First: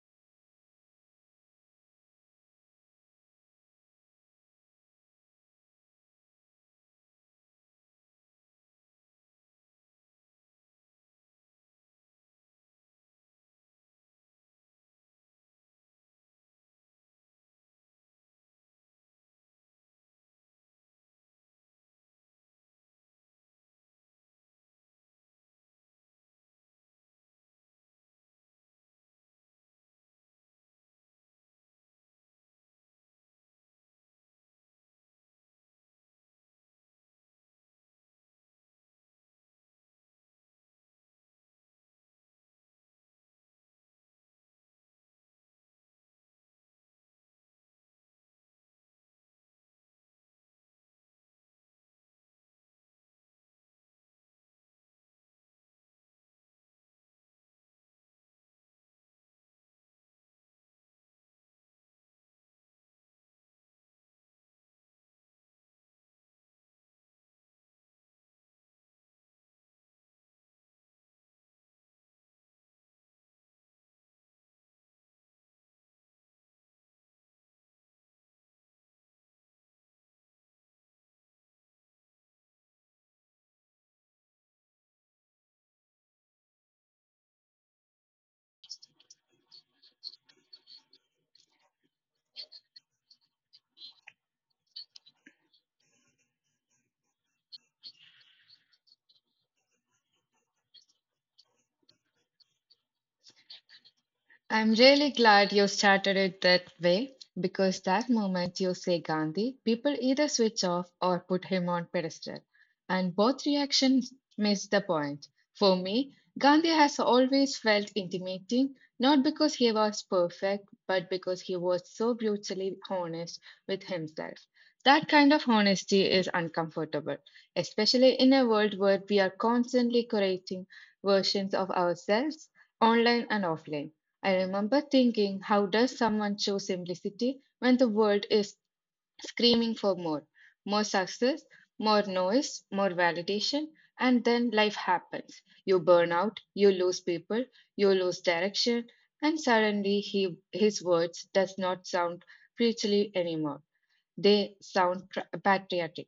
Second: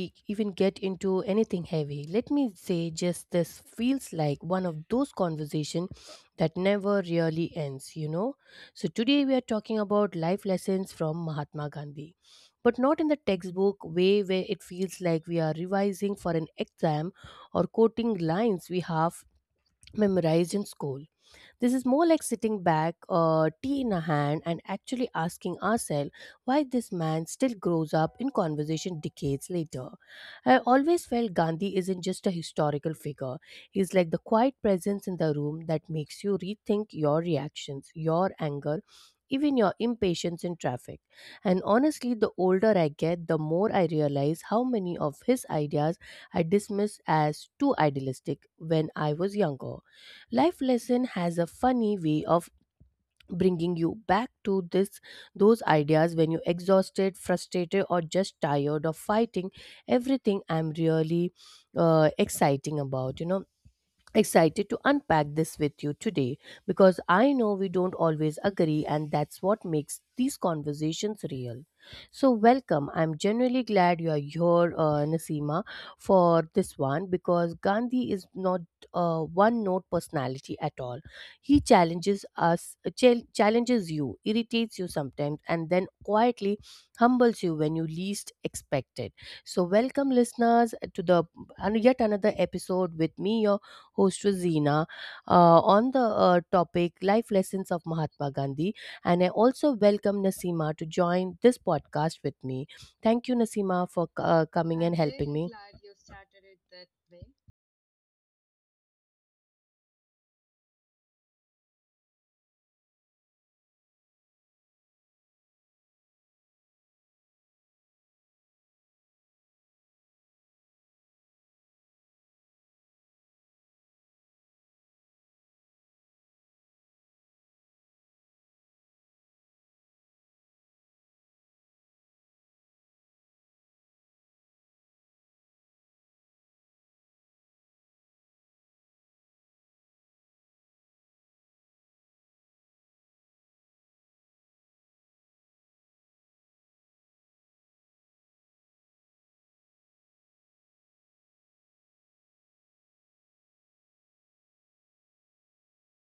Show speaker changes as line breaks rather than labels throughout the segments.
we even get into anything heavy, let me say just this feels like one of those conversation that never really ends. So today we are talking about life lessons from Mahatma Gandhi, but not in the textbook way where it feels like we are revising for an exam or quoting lines we have memorized in school. This is more like sitting back, tea in a hand, and actually asking ourselves why this man still grows up in conversation decades later. I always felt Gandhi isn't just a historical figure, he's like the quiet presence in the room that makes you rethink your reactions, your anger, even your impatience in traffic. And honestly, the older I get, the more I realize how many of his ideas I dismissed as too idealistic when I was younger. Life lesson has a funny way of bringing you back to this those ideas when you're exhausted, frustrated or just tired of fighting everything. I'm really exciting about, excited to unpack this with you today, because I know we don't always agree, and that's what makes these conversations real. So, welcome. I'm genuinely glad you are here, Nasima, for this one, because Gandhi is not a one note personality at all. He challenges us, challenges you, irritates you sometimes, and then quietly humbles you when you least expect it. So, welcome, listeners, to the and yet another episode with me, your host Rosina, on the topic Life Lessons of Mahatma Gandhi. And I also welcome Nasima to join this podcast with me. Thank you, Nasima, for
I'm
coming, and I'm
really
helping very
glad
me.
you
Glad you
started it
started it
that
that
way
way.
because that moment you say Gandhi, people either switch off or put him on pedestal, and both reactions miss the point. For me, Gandhi has always felt intimidating, not because he was perfect, but because he was so brutally honest with himself. That kind of honesty is uncomfortable, especially in a world where we are constantly creating versions of ourselves online and offline. I remember thinking, how does someone choose simplicity when the world is screaming for more? More success, more noise, more validation, and then life happens. You burn out, you lose people, you lose direction, and suddenly he, his words does not sound preachily anymore. They sound patriotic.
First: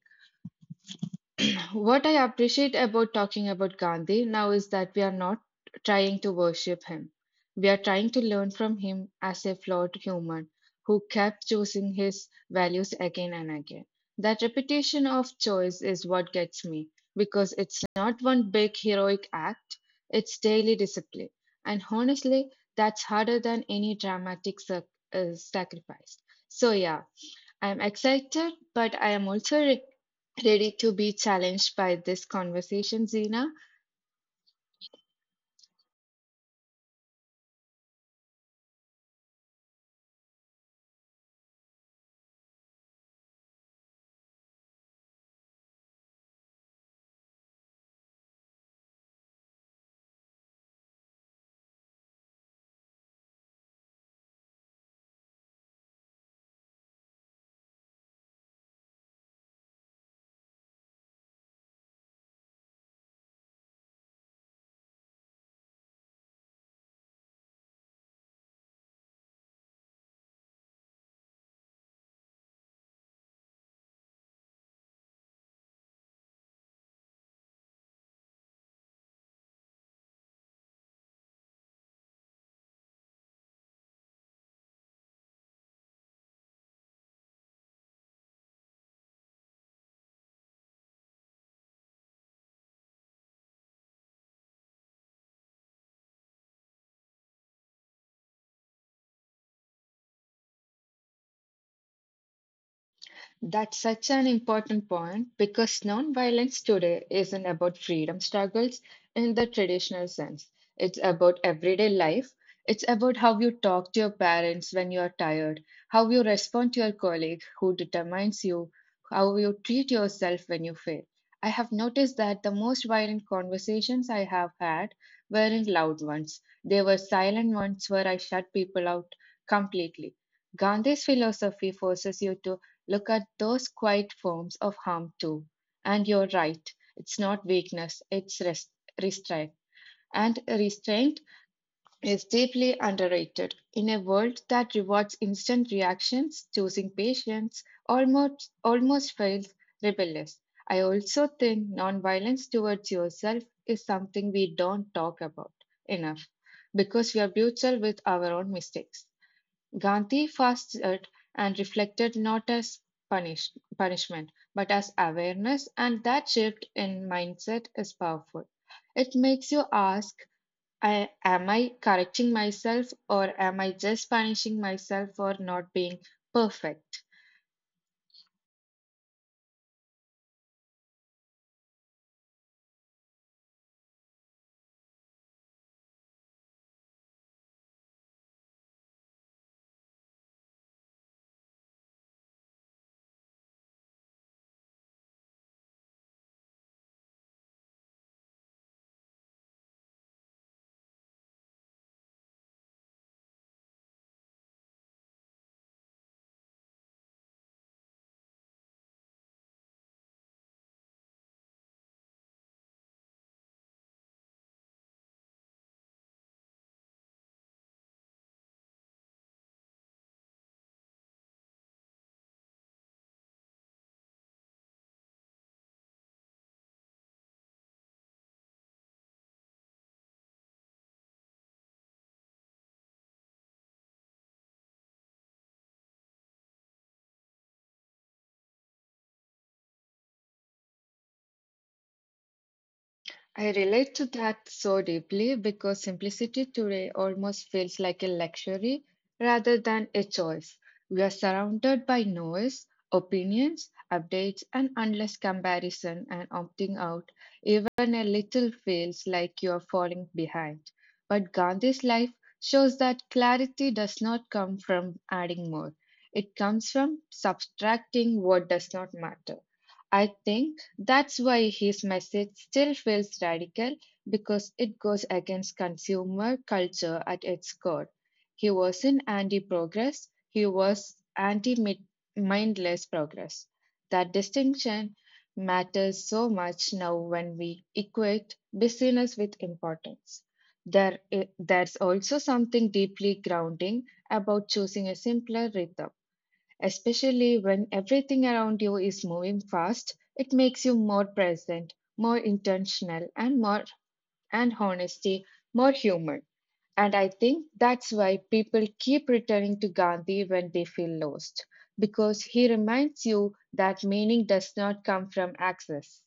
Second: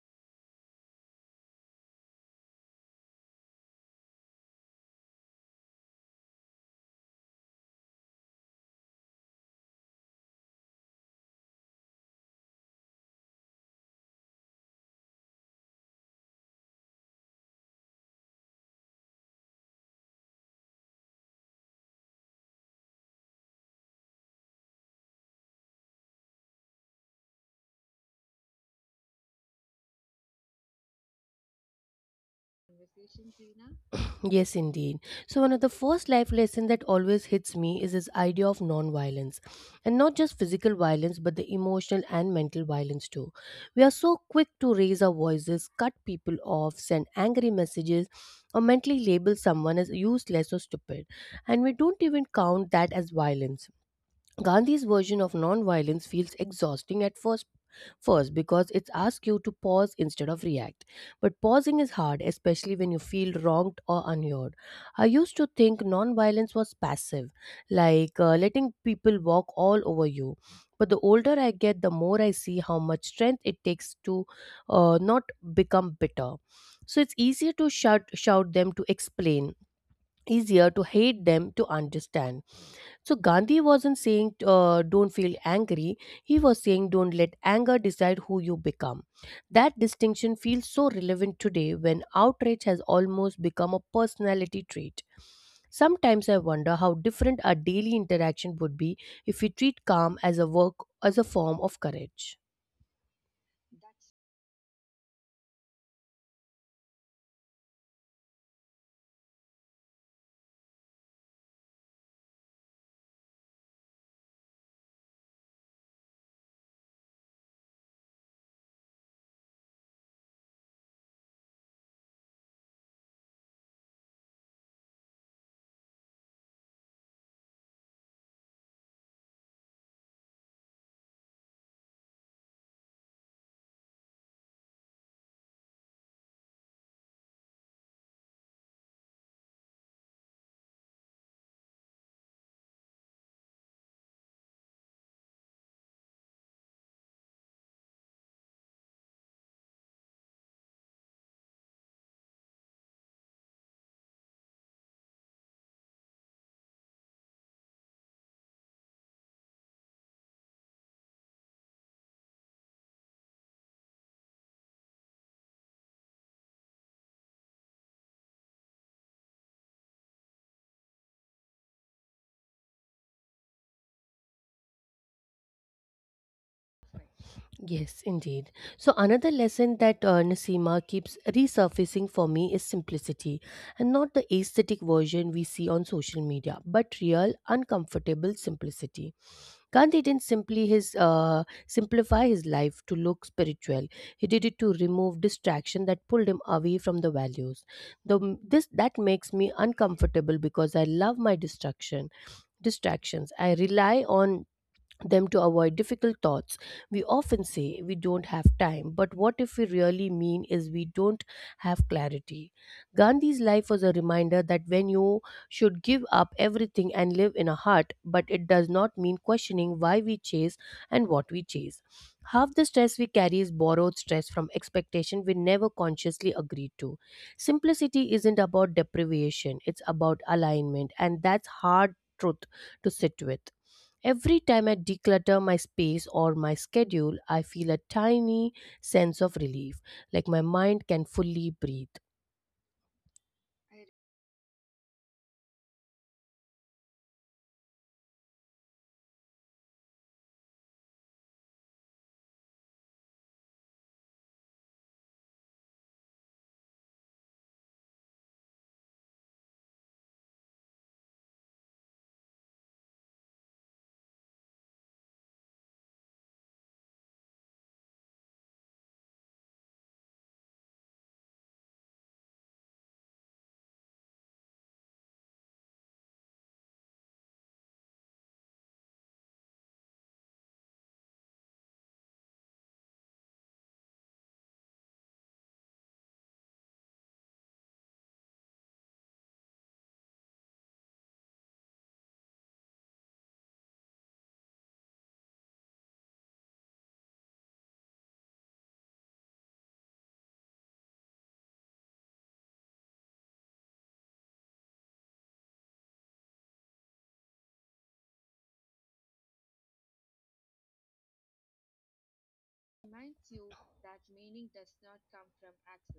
What I appreciate about talking about Gandhi now is that we are not trying to worship him. We are trying to learn from him as a flawed human who kept choosing his values again and again. That repetition of choice is what gets me because it's not one big heroic act, it's daily discipline. And honestly, that's harder than any dramatic sacrifice. So, yeah, I'm excited, but I am also ready to be challenged by this conversation, Zina?
Yes, indeed. So, one of the first life lessons that always hits me is this idea of non-violence, and not just physical violence, but the emotional and mental violence too. We are so quick to raise our voices, cut people off, send angry messages, or mentally label someone as useless or stupid, and we don't even count that as violence. Gandhi's version of non-violence feels exhausting at first, because it asks you to pause instead of react. But pausing is hard, especially when you feel wronged or unheard. I used to think non-violence was passive, like letting people walk all over you. But the older I get, the more I see how much strength it takes to not become bitter. So it's easier to shout, shout them to explain, easier to hate them to understand. So Gandhi wasn't saying don't feel angry. He was saying don't let anger decide who you become. That distinction feels so relevant today when outrage has almost become a personality trait. Sometimes I wonder how different our daily interaction would be if we treat calm as a work as a form of courage.
That's such an important point because nonviolence today isn't about freedom struggles in the traditional sense. It's about everyday life. It's about how you talk to your parents when you are tired, how you respond to your colleague who determines you, how you treat yourself when you fail. I have noticed that the most violent conversations I have had weren't loud ones. They were silent ones where I shut people out completely. Gandhi's philosophy forces you to look at those quiet forms of harm too. And you're right, it's not weakness, it's restraint. And restraint is deeply underrated. In a world that rewards instant reactions, choosing patience almost feels rebellious. I also think nonviolence towards yourself is something we don't talk about enough because we are brutal with our own mistakes. Gandhi fasted and reflected not as punish, punishment, but as awareness, and that shift in mindset is powerful. It makes you ask, am I correcting myself, or am I just punishing myself for not being perfect?
Yes, indeed. So, another lesson that Nasima keeps resurfacing for me is simplicity, and not the aesthetic version we see on social media, but real, uncomfortable simplicity. Gandhi didn't simply his simplify his life to look spiritual. He did it to remove distraction that pulled him away from the values. The, this that makes me uncomfortable because I love my distraction distractions. I rely on them to avoid difficult thoughts. We often say we don't have time, but what if we really mean is we don't have clarity? Gandhi's life was a reminder that when you should give up everything and live in a hut, but it does not mean questioning why we chase and what we chase. Half the stress we carry is borrowed stress from expectation we never consciously agreed to. Simplicity isn't about deprivation, it's about alignment, and that's hard truth to sit with. Every time I declutter my space or my schedule, I feel a tiny sense of relief, like my mind can fully breathe.
I relate to that so deeply because simplicity today almost feels like a luxury rather than a choice. We are surrounded by noise, opinions, updates, and endless comparison, and opting out even a little feels like you are falling behind. But Gandhi's life shows that clarity does not come from adding more, it comes from subtracting what does not matter. I think that's why his message still feels radical because it goes against consumer culture at its core. He wasn't anti progress, he was anti mindless progress. That distinction matters so much now when we equate busyness with importance. There's also something deeply grounding about choosing a simpler rhythm, especially when everything around you is moving fast. It makes you more present, more intentional, and more and honesty, more human. And I think that's why people keep returning to Gandhi when they feel lost, because he reminds you that meaning does not come from access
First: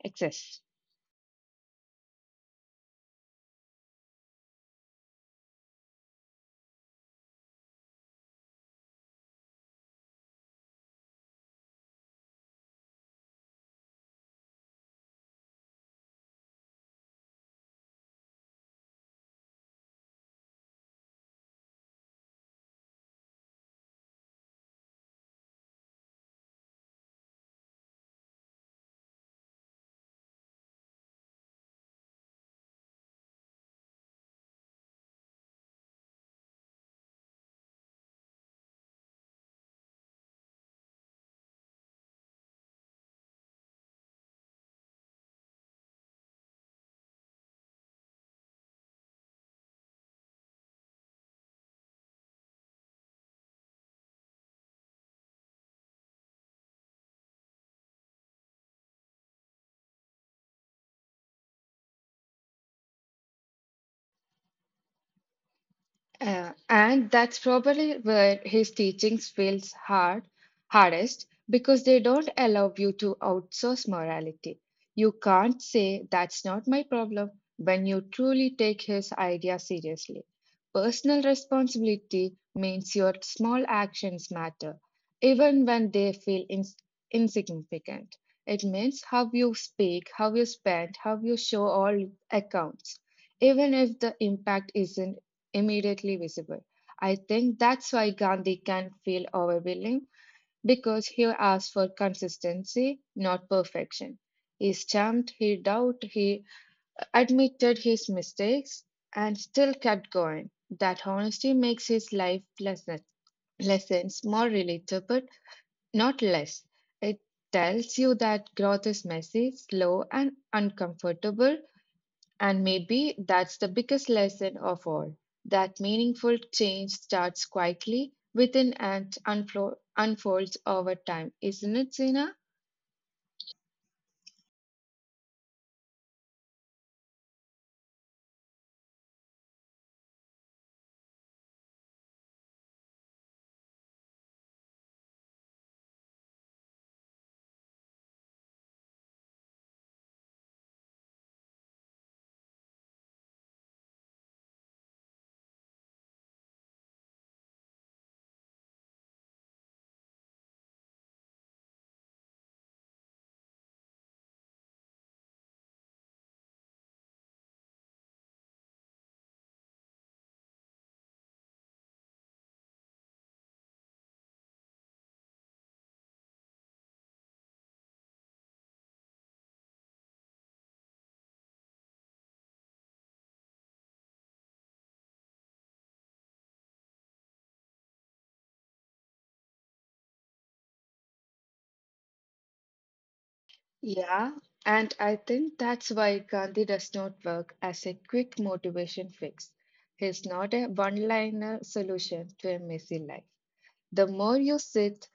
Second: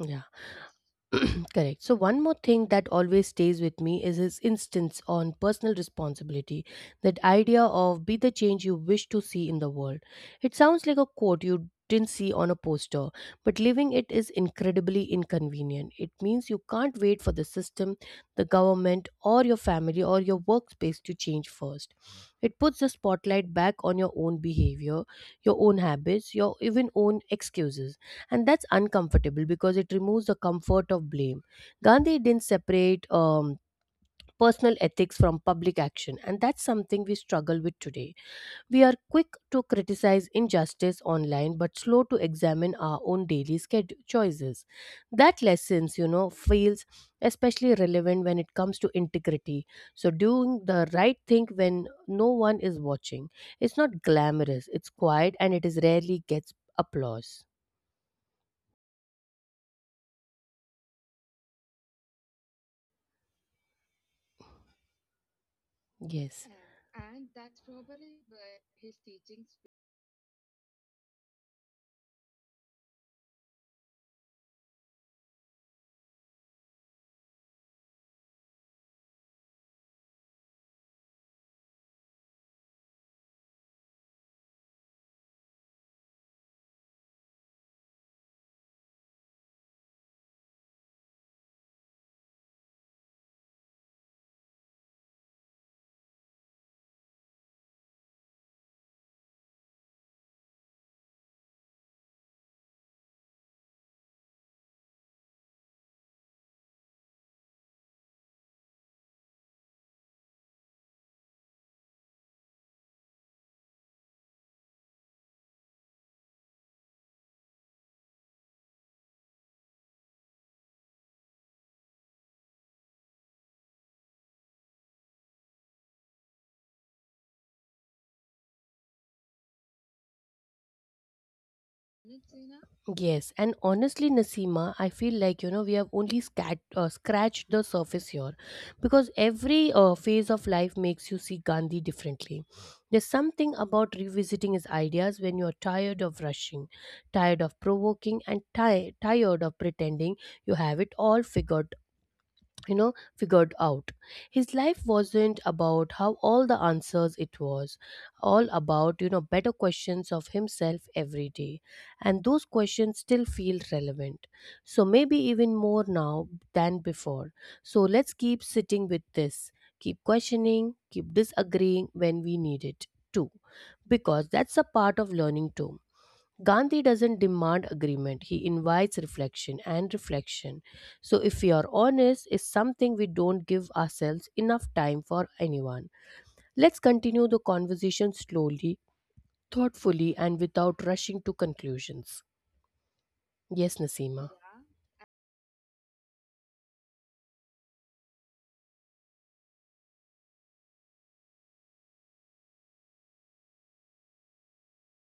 Yeah.
excess.
Correct. So, one more thing that always stays with me is his instance on personal responsibility, that idea of be the change you wish to see in the world. It sounds like a quote you didn't see on a poster, but living it is incredibly inconvenient. It means you can't wait for the system, the government, or your family or your workspace to change first. It puts the spotlight back on your own behavior, your own habits, your even own excuses, and that's uncomfortable because it removes the comfort of blame. Gandhi didn't separate personal ethics from public action, and that's something we struggle with today. We are quick to criticize injustice online but slow to examine our own daily choices. That lessons feels especially relevant when it comes to integrity. So doing the right thing when no one is watching, it's not glamorous, it's quiet, and it is rarely gets applause. Yes.
And that's probably where his teachings fails hardest because they don't allow you to outsource morality. You can't say that's not my problem when you truly take his idea seriously. Personal responsibility means your small actions matter, even when they feel insignificant. It means how you speak, how you spend, how you show all accounts, even if the impact isn't immediately visible. I think that's why Gandhi can feel overwhelming because he asks for consistency, not perfection. He stamped, he doubted, he admitted his mistakes, and still kept going. That honesty makes his lessons more relatable, not less. It tells you that growth is messy, slow, and uncomfortable, and maybe that's the biggest lesson of all, that meaningful change starts quietly within and unfolds over time, isn't it, Zina?
Yes, and honestly, Nasima, I feel like we have only scratched the surface here, because every phase of life makes you see Gandhi differently. There's something about revisiting his ideas when you're tired of rushing, tired of provoking, and tired of pretending you have it all figured you know figured out. His life wasn't about how all the answers, it was all about better questions of himself every day, and those questions still feel relevant, so maybe even more now than before. So let's keep sitting with this, keep questioning, keep disagreeing when we need it too, because that's a part of learning too. Gandhi doesn't demand agreement, he invites reflection and reflection. So, if we are honest, is something we don't give ourselves enough time for anyone. Let's continue the conversation slowly, thoughtfully, and without rushing to conclusions. Yes,
Yeah,
Nasima. Yeah.
and I think that's why Gandhi does not work as a quick motivation fix. He's not a one liner solution to a messy life. The more you sit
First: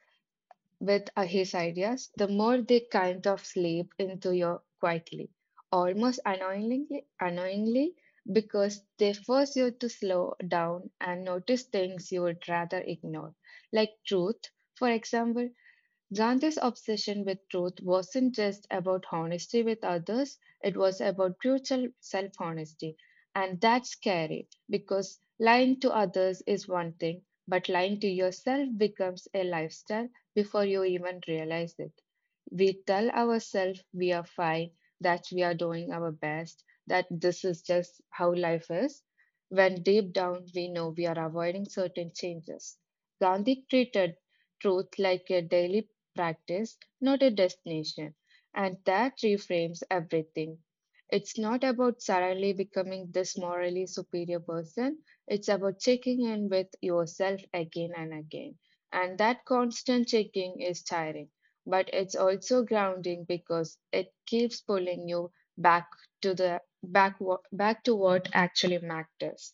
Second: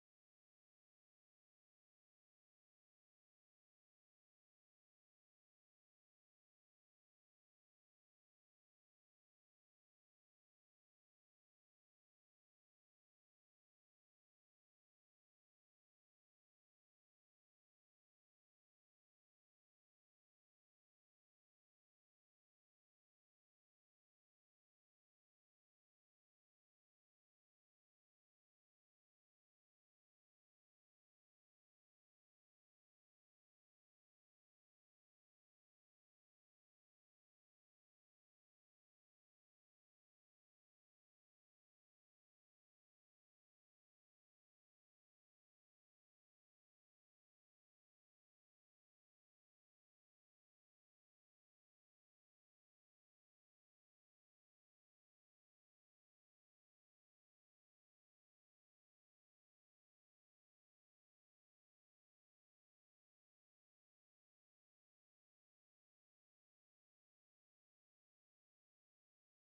with his ideas, the more they kind of slip into you quietly, annoyingly, because they force you to slow down and notice things you would rather ignore, like truth, for example. Gandhi's obsession with truth wasn't just about honesty with others, it was about brutal self honesty. And that's scary because lying to others is one thing, but lying to yourself becomes a lifestyle before you even realize it. We tell ourselves we are fine, that we are doing our best, that this is just how life is, when deep down we know we are avoiding certain changes. Gandhi treated truth like a daily practice, not a destination, and that reframes everything. It's not about suddenly becoming this morally superior person, it's about checking in with yourself again and again. And that constant checking is tiring, but it's also grounding because it keeps pulling you back to the back to what actually matters.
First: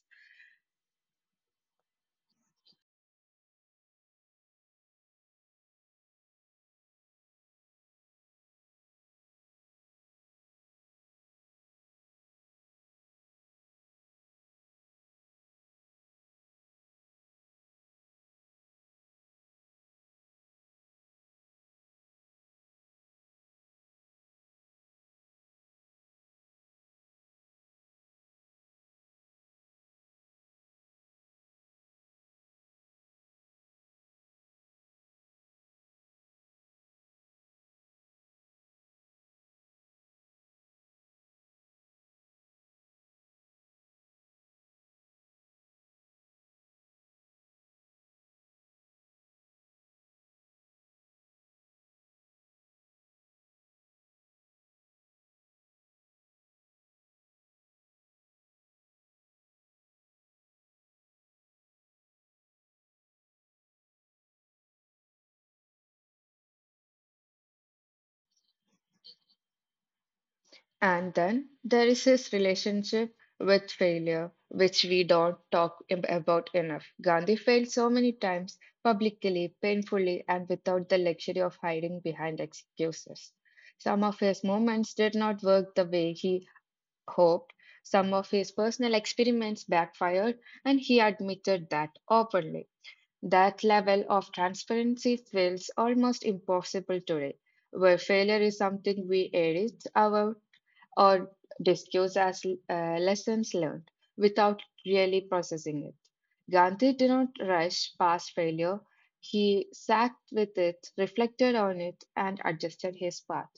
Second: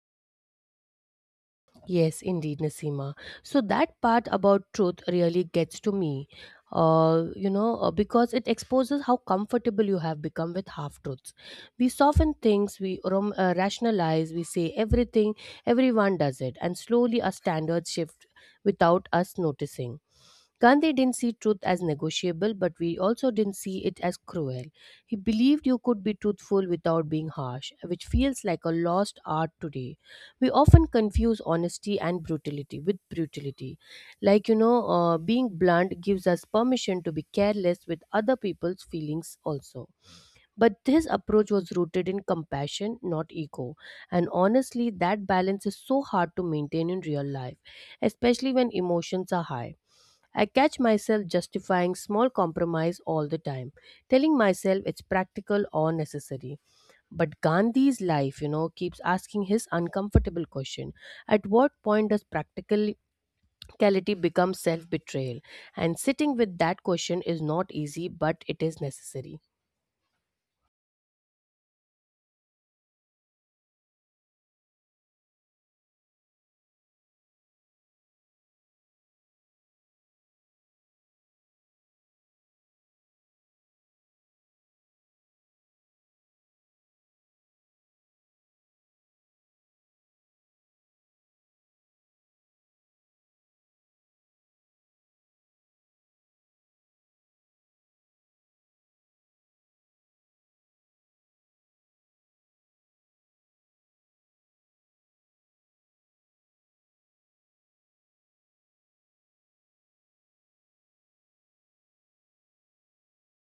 Yes, indeed, Nasima. So that part about truth really gets to me, you know, because it exposes how comfortable you have become with half truths. We soften things, we rationalize, we say everything, everyone does it, and slowly our standards shift without us noticing. Gandhi didn't see truth as negotiable, but we also didn't see it as cruel. He believed you could be truthful without being harsh, which feels like a lost art today. We often confuse honesty and brutality with brutality. Like, you know, being blunt gives us permission to be careless with other people's feelings also. But this approach was rooted in compassion, not ego. And honestly, that balance is so hard to maintain in real life, especially when emotions are high. I catch myself justifying small compromise all the time, telling myself it's practical or necessary. But Gandhi's life, keeps asking his uncomfortable question: at what point does practical reality becomes self betrayal, and sitting with that question is not easy, but it is necessary.
And then there is his relationship with failure, which we don't talk about enough. Gandhi failed so many times publicly, painfully, and without the luxury of hiding behind excuses. Some of his movements did not work the way he hoped. Some of his personal experiments backfired, and he admitted that openly. That level of transparency feels almost impossible today, where failure is something we edit our or discussed as lessons learned without really processing it. Gandhi did not rush past failure. He sat with it, reflected on it, and adjusted his path.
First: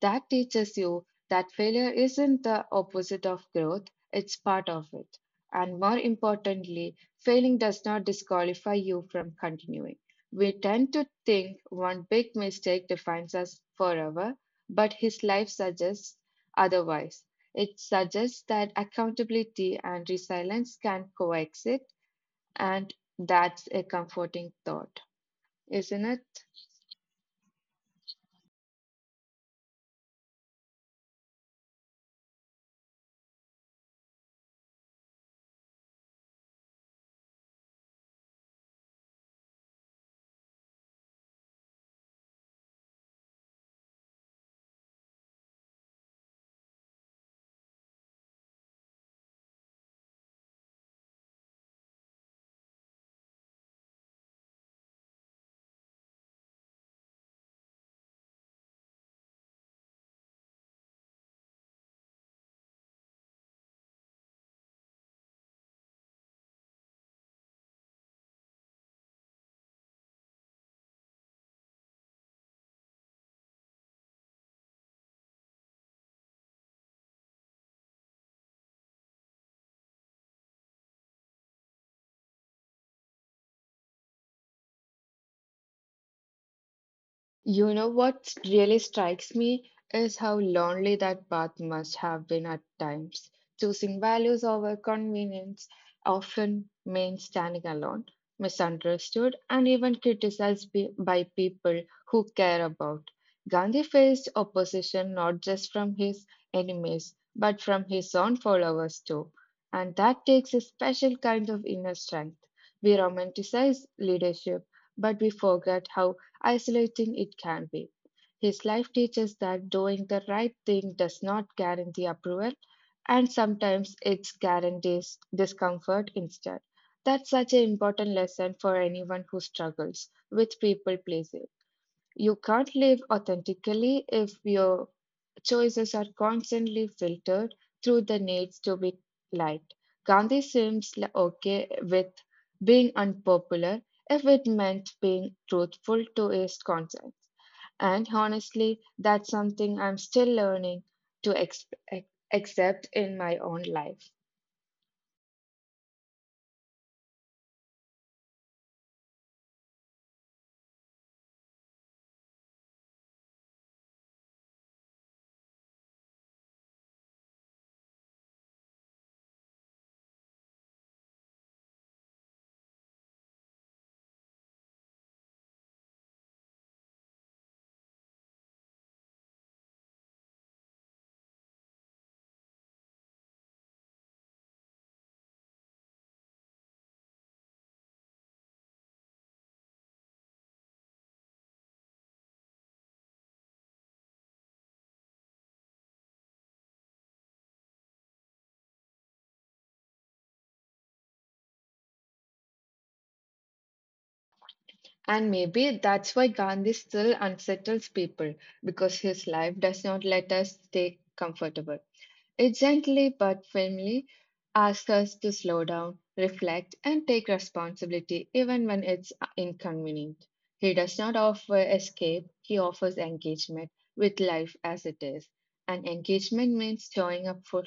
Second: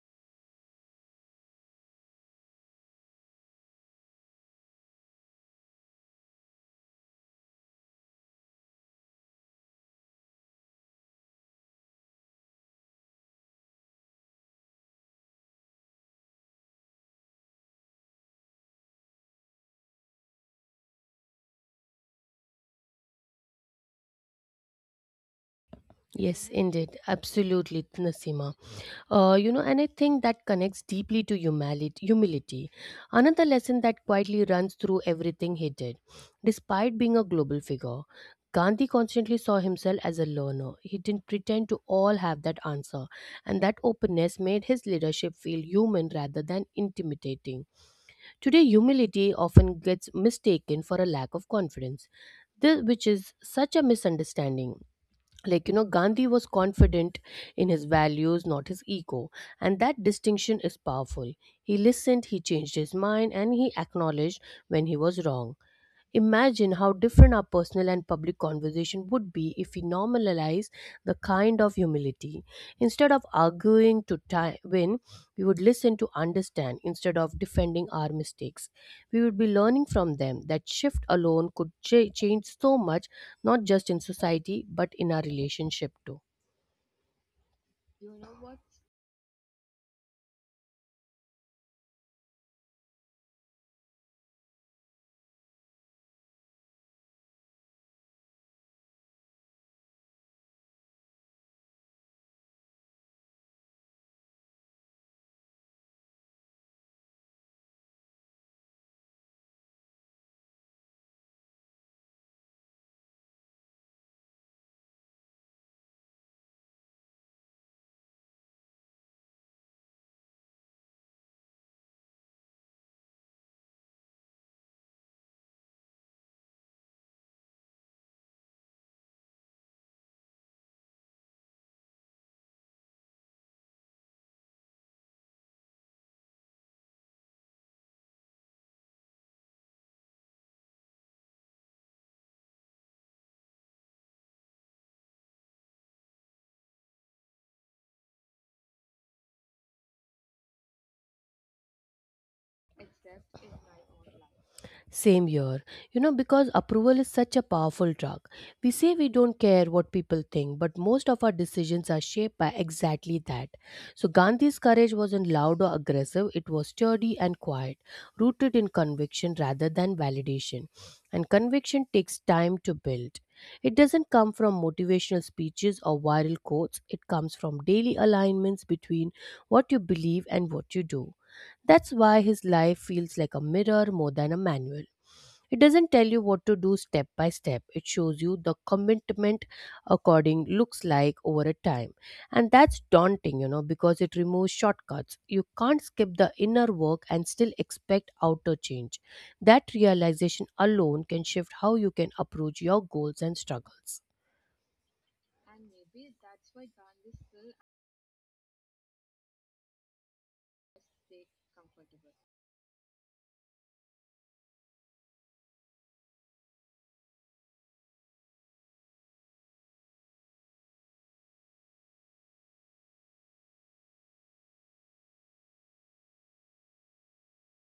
That teaches you that failure isn't the opposite of growth, it's part of it. And more importantly, failing does not disqualify you from continuing. We tend to think one big mistake defines us forever, but his life suggests otherwise. It suggests that accountability and resilience can coexist, and that's a comforting thought, isn't
Yes,
it?
indeed. Absolutely, Nasima. You know, and I think that connects deeply to humility. Another lesson that quietly runs through everything he did. Despite being a global figure, Gandhi constantly saw himself as a learner. He didn't pretend to all have that answer, and that openness made his leadership feel human rather than intimidating. Today, humility often gets mistaken for a lack of confidence, this, which is such a misunderstanding. Like, Gandhi was confident in his values, not his ego, and that distinction is powerful. He listened, he changed his mind, and he acknowledged when he was wrong. Imagine how different our personal and public conversation would be if we normalize the kind of humility. Instead of arguing to win, we would listen to understand instead of defending our mistakes. We would be learning from them. That shift alone could change so much, not just in society, but in our relationship too.
You know what really strikes me is how lonely that path must have been at times. Choosing values over convenience often means standing alone, misunderstood, and even criticized by people who care about. Gandhi faced opposition not just from his enemies, but from his own followers too. And that takes a special kind of inner strength. We romanticize leadership, but we forget how isolating it can be. His life teaches that doing the right thing does not guarantee approval, and sometimes it guarantees discomfort instead. That's such an important lesson for anyone who struggles with people pleasing. You can't live authentically if you choices are constantly filtered through the needs to be liked. Gandhi okay with being unpopular if it meant being truthful to his conscience. And honestly, that's something I'm still learning to ac- accept in my own life.
Same here. You know, because approval is such a powerful drug. We say we don't care what people think, but most of our decisions are shaped by exactly that. So, Gandhi's courage wasn't loud or aggressive, it was sturdy and quiet, rooted in conviction rather than validation. And conviction takes time to build. It doesn't come from motivational speeches or viral quotes, it comes from daily alignments between what you believe and what you do. That's why his life feels like a mirror more than a manual. It doesn't tell you what to do step by step. It shows you the commitment according looks like over a time. And that's daunting, because it removes shortcuts. You can't skip the inner work and still expect outer change. That realization alone can shift how you can approach your goals and struggles.
And maybe that's why Gandhi still unsettles people because his life does not let us stay comfortable. It gently but firmly asks us to slow down, reflect, and take responsibility even when it's inconvenient. He does not offer escape, he offers engagement with life as it is. And engagement means showing up for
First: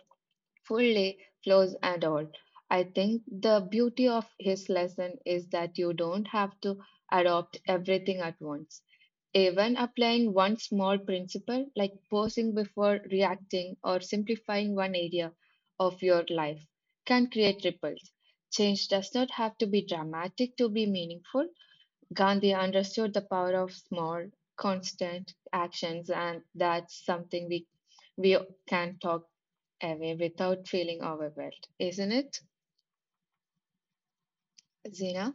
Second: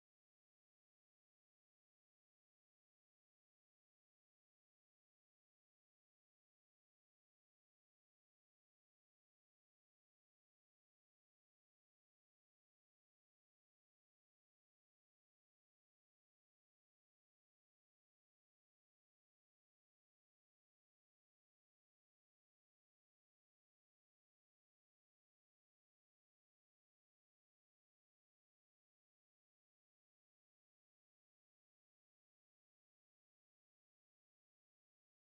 fully, flaws and all. I think the beauty of his lesson is that you don't have to adopt everything at once. Even applying one small principle, like pausing before reacting or simplifying one area of your life, can create ripples. Change does not have to be dramatic to be meaningful. Gandhi understood the power of small, constant actions, and that's something we can talk away without feeling overwhelmed, isn't it, Zina?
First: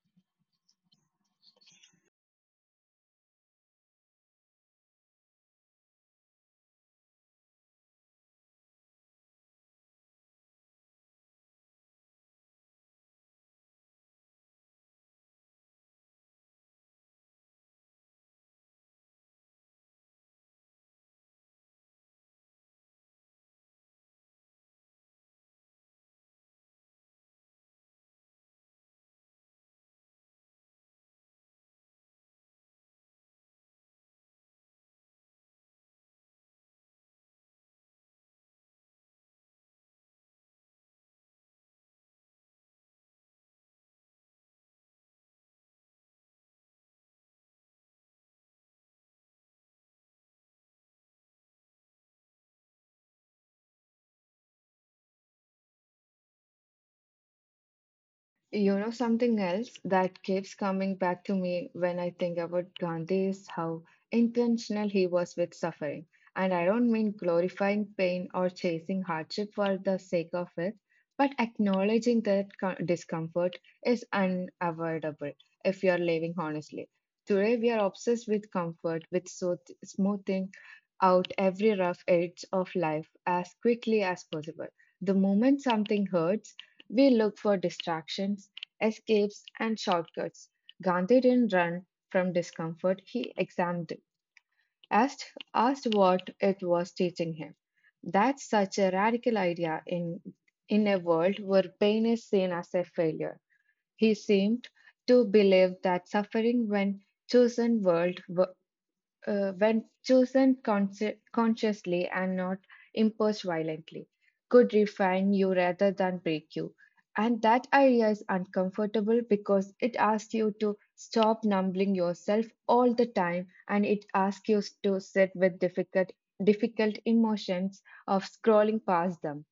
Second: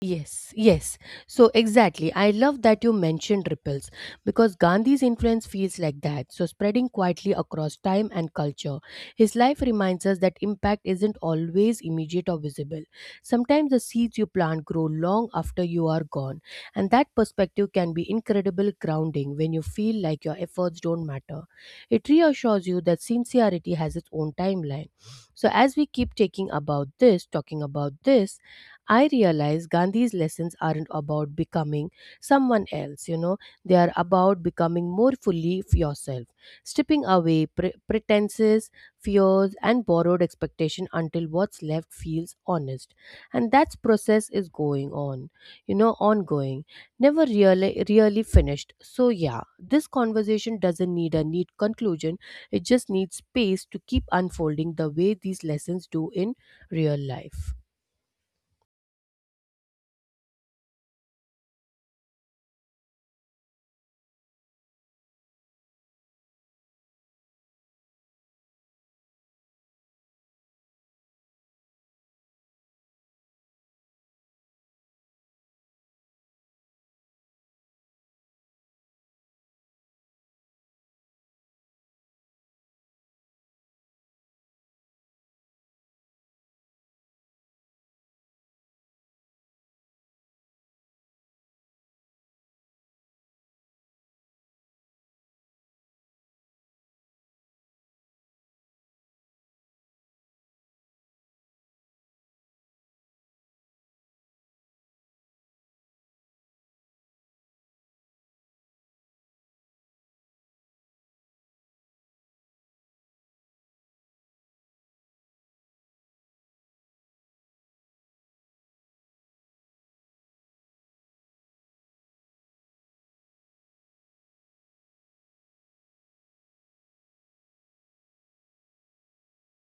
Yes, yes. So exactly. I love that you mentioned ripples because Gandhi's influence feels like that. So spreading quietly across time and culture. His life reminds us that impact isn't always immediate or visible. Sometimes the seeds you plant grow long after you are gone. And that perspective can be incredible grounding when you feel like your efforts don't matter. It reassures you that sincerity has its own timeline. So as we keep talking about this, I realize Gandhi's lessons aren't about becoming someone else, you know, they are about becoming more fully yourself, stripping away pretenses, fears, and borrowed expectation until what's left feels honest. And that process is going on, you know, ongoing, never really finished. So, yeah, this conversation doesn't need a neat conclusion, it just needs space to keep unfolding the way these lessons do in real life.
You know, something else that keeps coming back to me when I think about Gandhi is how intentional he was with suffering. And I don't mean glorifying pain or chasing hardship for the sake of it, but acknowledging that discomfort is unavoidable if you are living honestly. Today, we are obsessed with comfort, with so smoothing out every rough edge of life as quickly as possible. The moment something hurts, we look for distractions, escapes, and shortcuts. Gandhi didn't run from discomfort, he examined it, asked what it was teaching him. That's such a radical idea in a world where pain is seen as a failure. He seemed to believe that suffering, when chosen world, w- when chosen consciously and not imposed violently, could refine you rather than break you. And that idea is uncomfortable because it asks you to stop numbing yourself all the time and it asks you to sit with difficult emotions of scrolling past them.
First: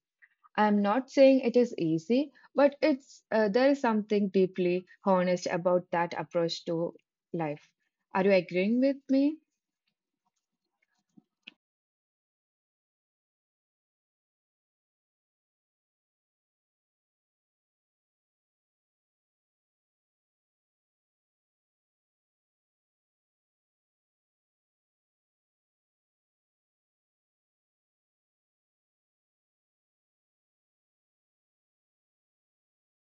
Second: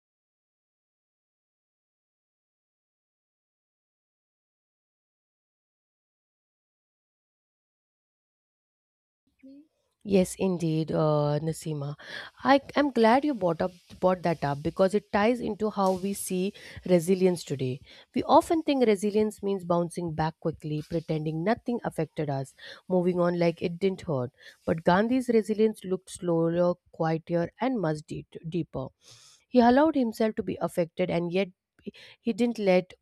I'm not saying it is easy, but it's there is something deeply honest about that approach to life. Are you agreeing with me?
Yes, indeed, Nasima. I am glad you brought that up because it ties into how we see resilience today. We often think resilience means bouncing back quickly, pretending nothing affected us, moving on like it didn't hurt. But Gandhi's resilience looked slower, quieter, and much deeper. He allowed himself to be affected and yet he didn't let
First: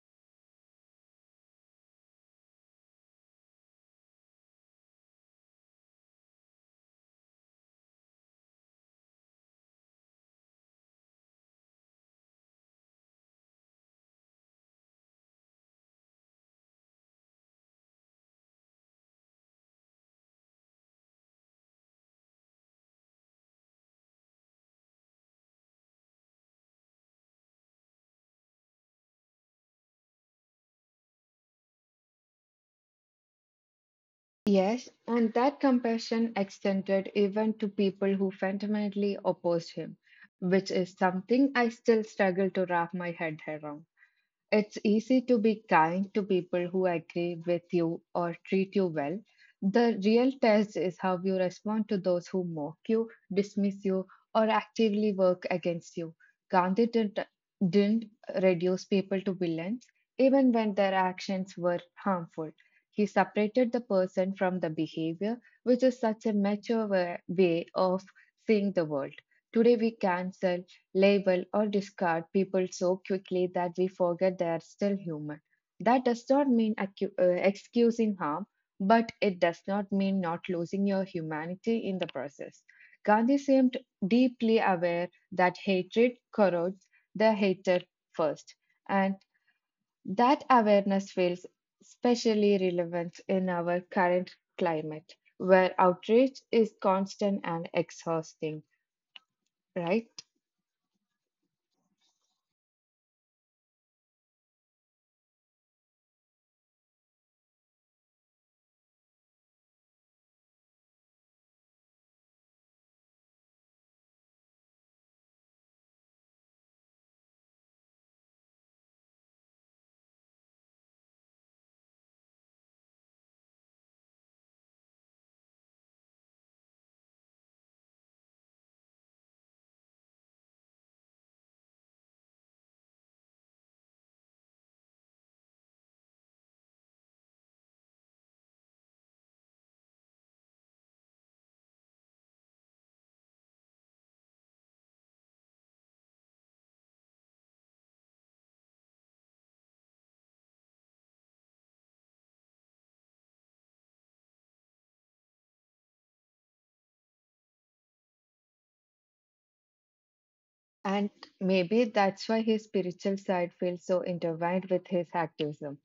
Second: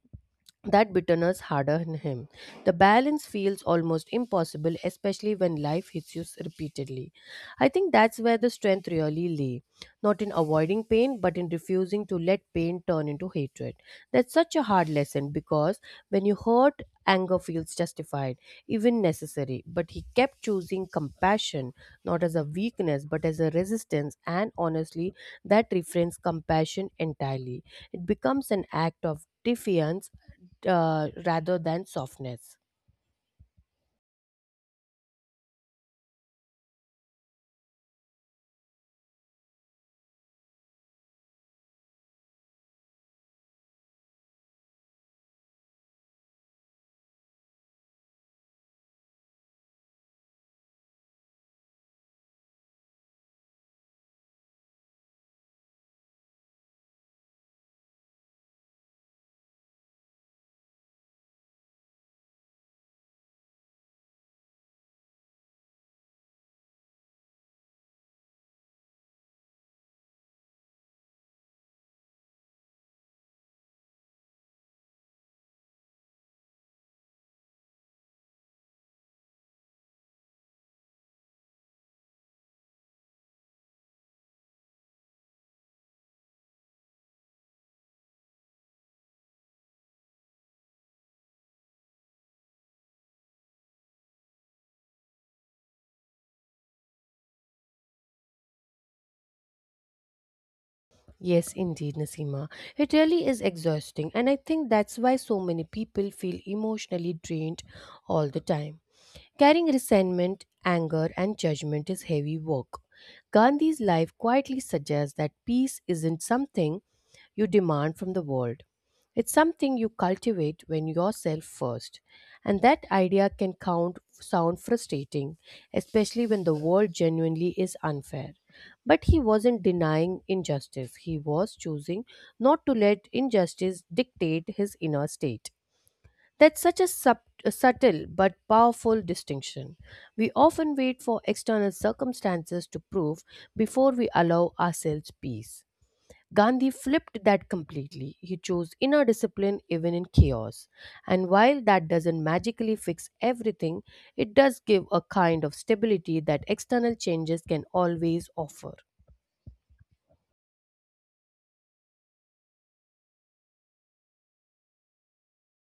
that bitterness harden him. The balance feels almost impossible, especially when life hits you repeatedly. I think that's where the strength really lay, not in avoiding pain, but in refusing to let pain turn into hatred. That's such a hard lesson because when you hurt, anger feels justified, even necessary. But he kept choosing compassion, not as a weakness, but as a resistance. And honestly, that refrains compassion entirely. It becomes an act of defiance rather than softness.
Yes, and that compassion extended even to people who fundamentally opposed him, which is something I still struggle to wrap my head around. It's easy to be kind to people who agree with you or treat you well. The real test is how you respond to those who mock you, dismiss you, or actively work against you. Gandhi didn't reduce people to villains, even when their actions were harmful. He separated the person from the behavior, which is such a mature way of seeing the world. Today, we cancel, label, or discard people so quickly that we forget they are still human. That does not mean excusing harm, but it does not mean not losing your humanity in the process. Gandhi seemed deeply aware that hatred corrodes the hater first, and that awareness feels especially relevant in our current climate where outrage is constant and exhausting, right?
Yes, indeed, Nasima. It really is exhausting, and I think that's why so many people feel emotionally drained all the time. Carrying resentment, anger, and judgment is heavy work. Gandhi's life quietly suggests that peace isn't something you demand from the world. It's something you cultivate when yourself first. And that idea can count sound frustrating, especially when the world genuinely is unfair. But he wasn't denying injustice. He was choosing not to let injustice dictate his inner state. That's such a a subtle but powerful distinction. We often wait for external circumstances to prove before we allow ourselves peace. Gandhi flipped that completely. He chose inner discipline even in chaos. And while that doesn't magically fix everything, it does give a kind of stability that external changes can always offer.
And maybe that's why his spiritual side feels so intertwined with his activism.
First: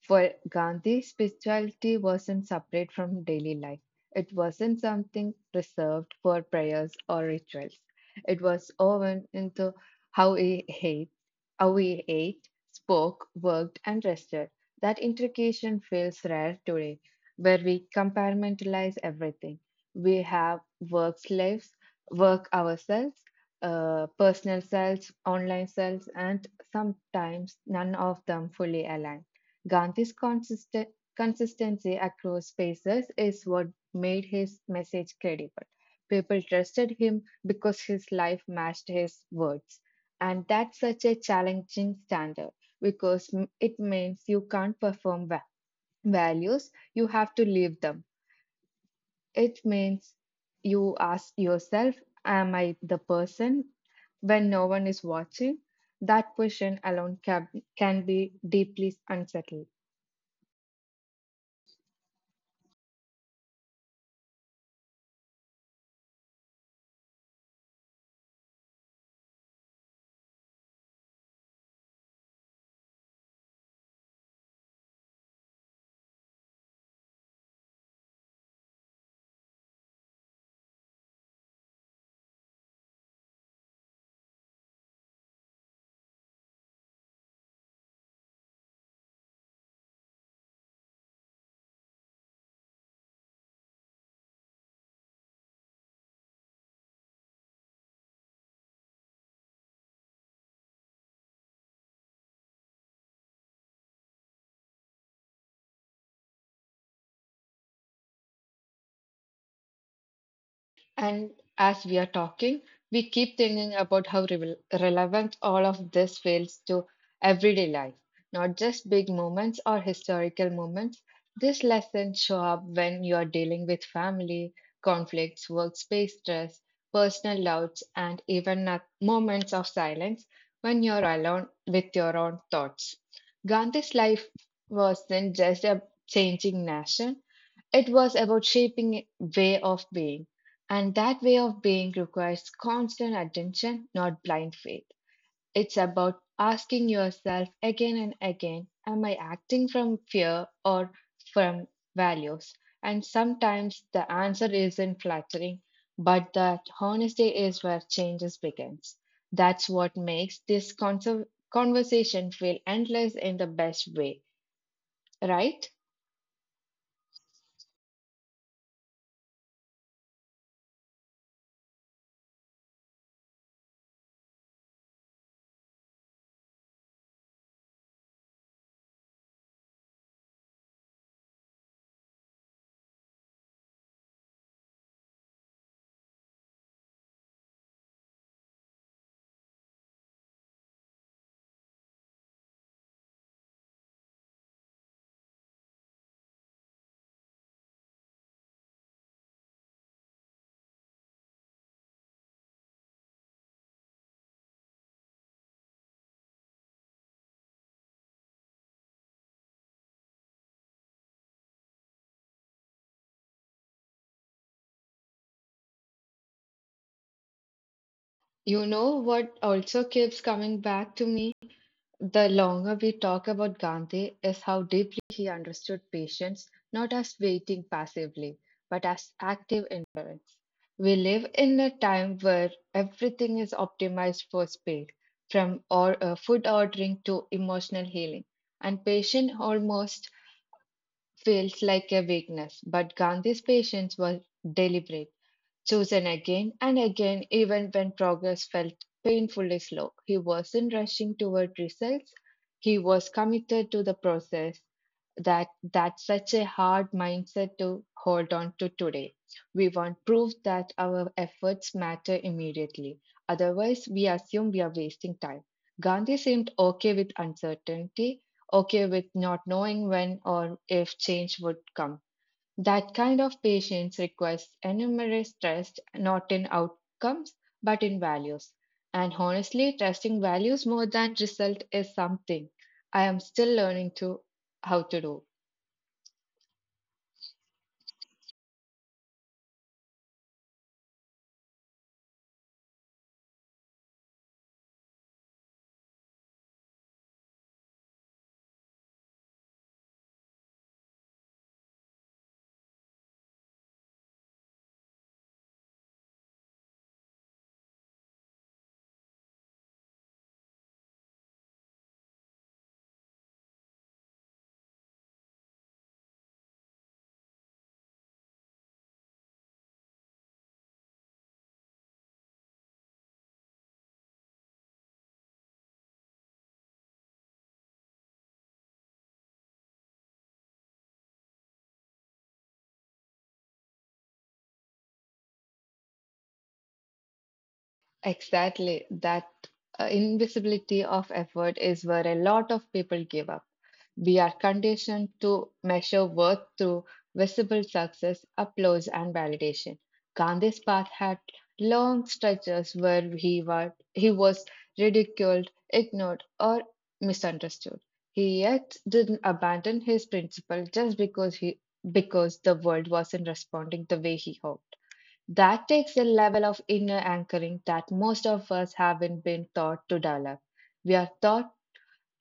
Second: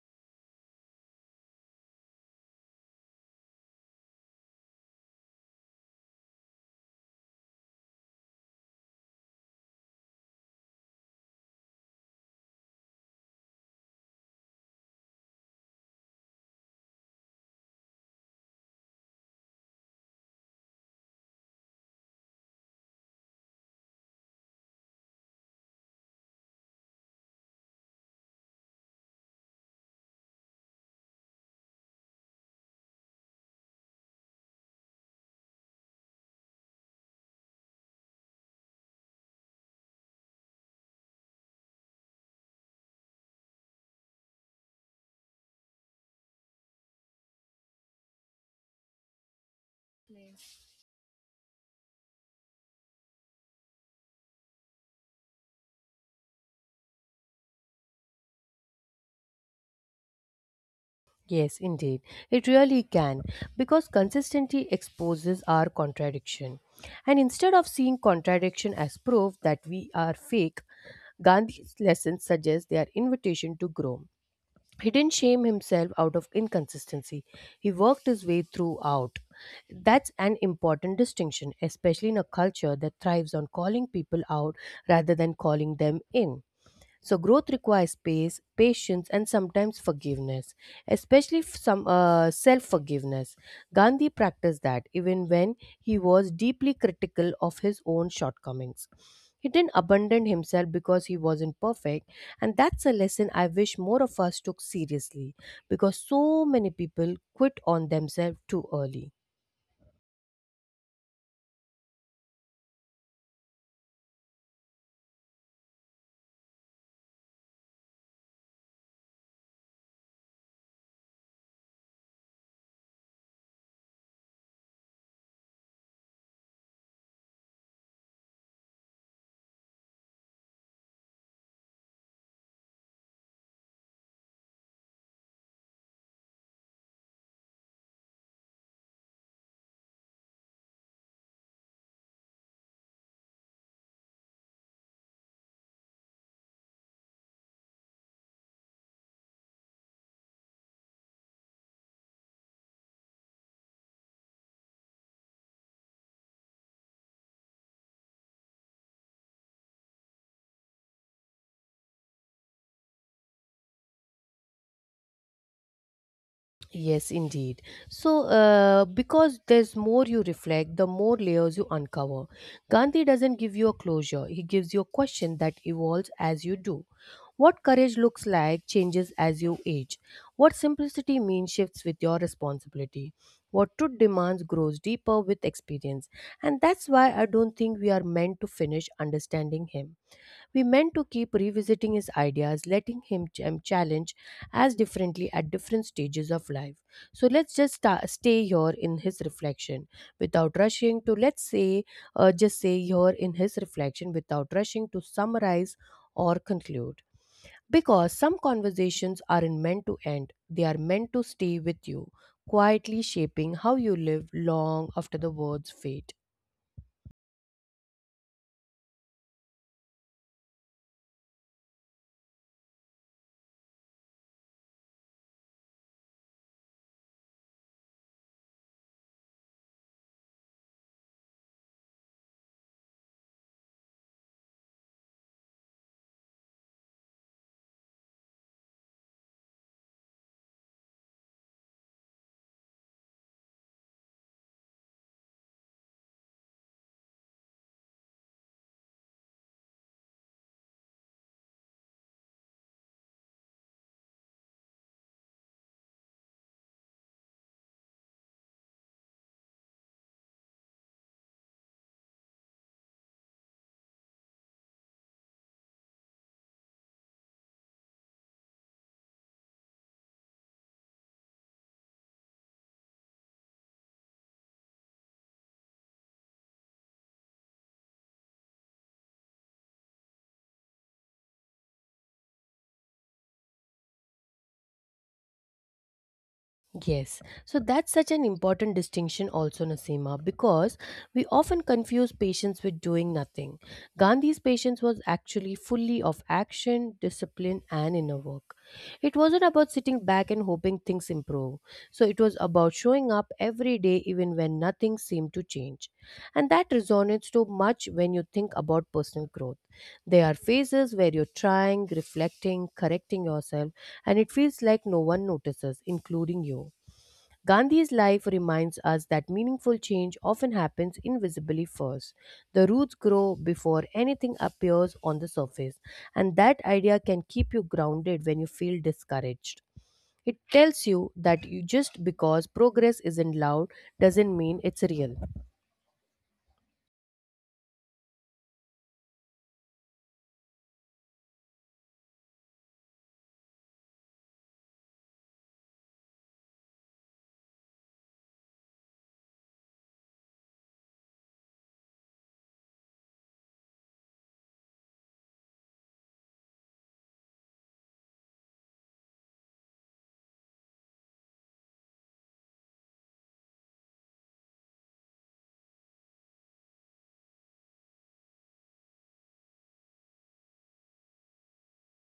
For Gandhi, spirituality wasn't separate from daily life. It wasn't something reserved for prayers or rituals. It was woven into how he ate, how he ate, spoke, worked, and rested. That integration feels rare today, where we compartmentalize everything. We have work lives, work ourselves, personal selves, online selves, and sometimes none of them fully aligned. Gandhi's consistent, consistency across spaces is what made his message credible. People trusted him because his life matched his words. And that's such a challenging standard because it means you can't perform values, you have to live them. It means you ask yourself, am I the person when no one is watching? That question alone can be deeply unsettling.
Yes, indeed. It really can, because consistency exposes our contradiction. And instead of seeing contradiction as proof that we are fake, Gandhi's lessons suggest their invitation to grow. He didn't shame himself out of inconsistency. He worked his way throughout. That's an important distinction, especially in a culture that thrives on calling people out rather than calling them in. So growth requires space, patience, and sometimes forgiveness, especially f- some self-forgiveness. Gandhi practiced that even when he was deeply critical of his own shortcomings. He didn't abandon himself because he wasn't perfect, and that's a lesson I wish more of us took seriously because so many people quit on themselves too early.
And as we are talking, we keep thinking about how relevant all of this feels to everyday life, not just big moments or historical moments. These lessons show up when you are dealing with family, conflicts, workspace stress, personal doubts, and even at moments of silence when you're alone with your own thoughts. Gandhi's life wasn't just a changing nation, it was about shaping a way of being, and that way of being requires constant attention, not blind faith. It's about asking yourself again and again, am I acting from fear or from values? And sometimes the answer isn't flattering, but that honesty is where changes begins. That's what makes this conversation feel endless in the best way, right?
Yes, indeed. So, because there's more you reflect, the more layers you uncover. Gandhi doesn't give you a closure, he gives you a question that evolves as you do. What courage looks like changes as you age. What simplicity means shifts with your responsibility. What truth demands grows deeper with experience. And that's why I don't think we are meant to finish understanding him. We meant to keep revisiting his ideas, letting him challenge as differently at different stages of life. So let's just stay here in his reflection without rushing to, let's say, just say here in his reflection without rushing to summarize or conclude. Because some conversations aren't meant to end, they are meant to stay with you, quietly shaping how you live long after the words fade.
You know what also keeps coming back to me? The longer we talk about Gandhi is how deeply he understood patience, not as waiting passively, but as active endurance. We live in a time where everything is optimized for speed, from food ordering to emotional healing, and patience almost feels like a weakness. But Gandhi's patience was deliberate. Chosen again and again, even when progress felt painfully slow. He wasn't rushing toward results, he was committed to the process. That's such a hard mindset to hold on to today. We want proof that our efforts matter immediately. Otherwise, we assume we are wasting time. Gandhi seemed okay with uncertainty, okay with not knowing when or if change would come that kind of patience requires enormous trust, not in outcomes, but in values. And honestly, trusting values more than result is something I am still learning to how to do.
Yes, so that's such an important distinction, also, Nasima, because we often confuse patience with doing nothing. Gandhi's patience was actually fully of action, discipline, and inner work. It wasn't about sitting back and hoping things improve, so it was about showing up every day, even when nothing seemed to change. And that resonates so much when you think about personal growth. There are phases where you're trying, reflecting, correcting yourself, and it feels like no one notices, including you. Gandhi's life reminds us that meaningful change often happens invisibly first. The roots grow before anything appears on the surface, and that idea can keep you grounded when you feel discouraged. It tells you that you just because progress isn't loud doesn't mean it's real.
Exactly, that invisibility of effort is where a lot of people give up. We are conditioned to measure worth through visible success, applause, and validation. Gandhi's path had long stretches where he was ridiculed, ignored, or misunderstood. He yet didn't abandon his principle just because the world wasn't responding the way he hoped. That takes a level of inner anchoring that most of us haven't been taught to develop. We are taught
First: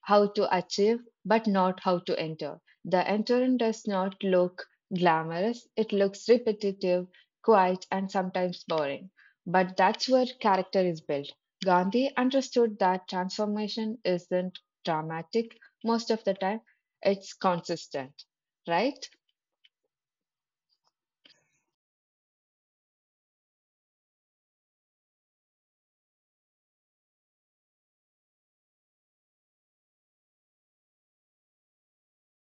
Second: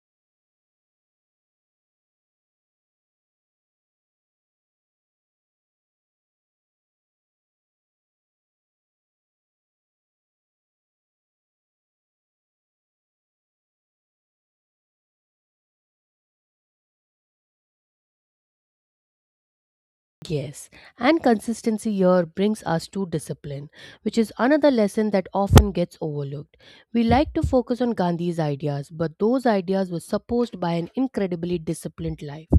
how to achieve but not how to enter. The entering does not look glamorous, it looks repetitive, quiet, and sometimes boring. But that's where character is built. Gandhi understood that transformation isn't dramatic most of the time, it's consistent, right?
Yes, and consistency here brings us to discipline, which is another lesson that often gets overlooked. We like to focus on Gandhi's ideas, but those ideas were supposed by an incredibly disciplined life.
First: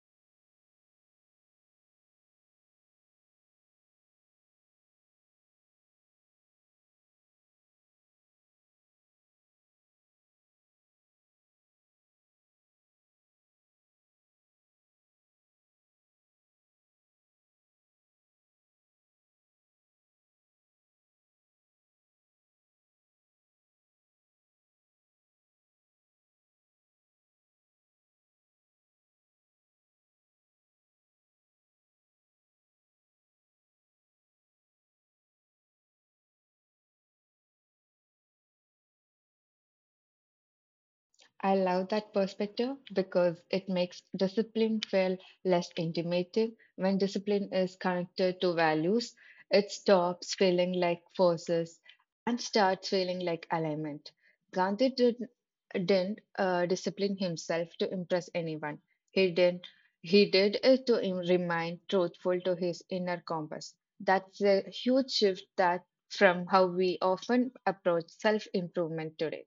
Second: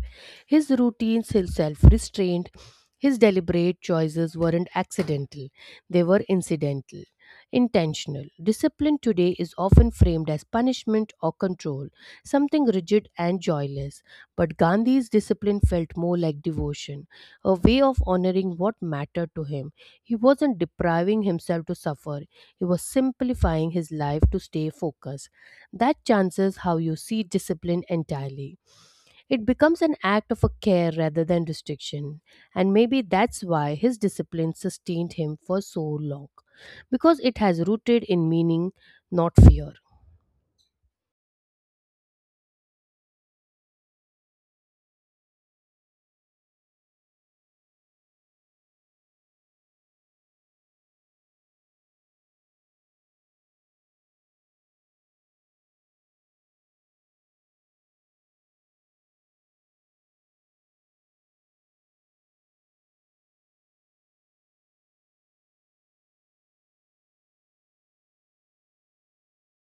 His routines, his self restraint, his deliberate choices weren't accidental, they were incidental. Intentional. Discipline today is often framed as punishment or control, something rigid and joyless. But Gandhi's discipline felt more like devotion a way of honoring what mattered to him. He wasn't depriving himself to suffer, he was simplifying his life to stay focused. That changes how you see discipline entirely. It becomes an act of a care rather than restriction, and maybe that's why his discipline sustained him for so long, because it has rooted in meaning, not fear.
I love that perspective because it makes discipline feel less intimidating. When discipline is connected to values, it stops feeling like forces and starts feeling like alignment. Gandhi didn't discipline himself to impress anyone. He didn't. He did it to remain truthful to his inner compass. That's a huge shift that from how we often approach self-improvement today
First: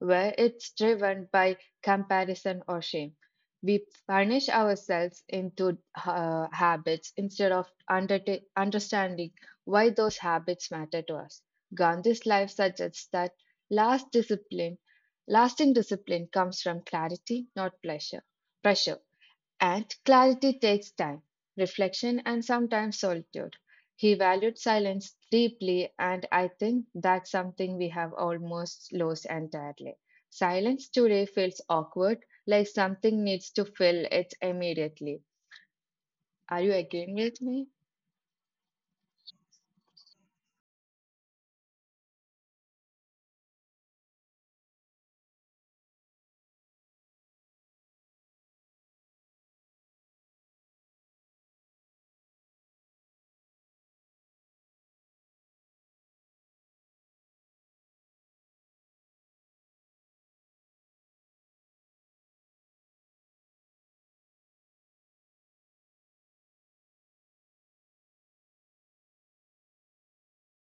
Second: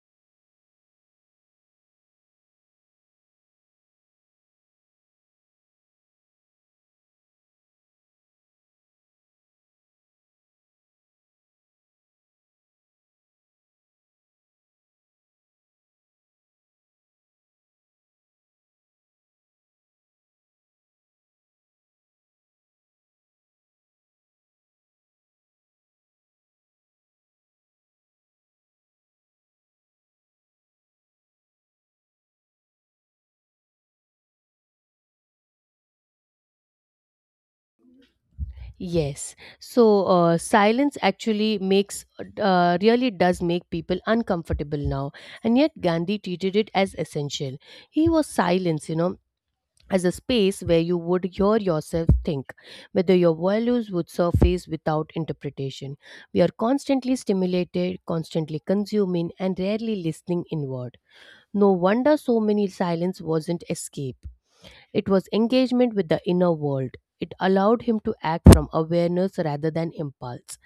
where it's driven by comparison or shame. We punish ourselves into habits instead of understanding why those habits matter to us. Gandhi's life suggests that last discipline, lasting discipline comes from clarity, not pleasure. Pressure. And clarity takes time, reflection, and sometimes solitude. He valued silence deeply, and I think that's something we have almost lost entirely. Silence today feels awkward, like something needs to fill it immediately. Are you agreeing with me?
Yes. So silence actually really does make people uncomfortable now. And yet Gandhi treated it as essential. He was silence, you know, as a space where you would hear yourself think, whether your values would surface without interpretation. We are constantly stimulated, constantly consuming, and rarely listening inward. No wonder so many silence wasn't escape. It was engagement with the inner world. It allowed him to act from awareness rather than impulse.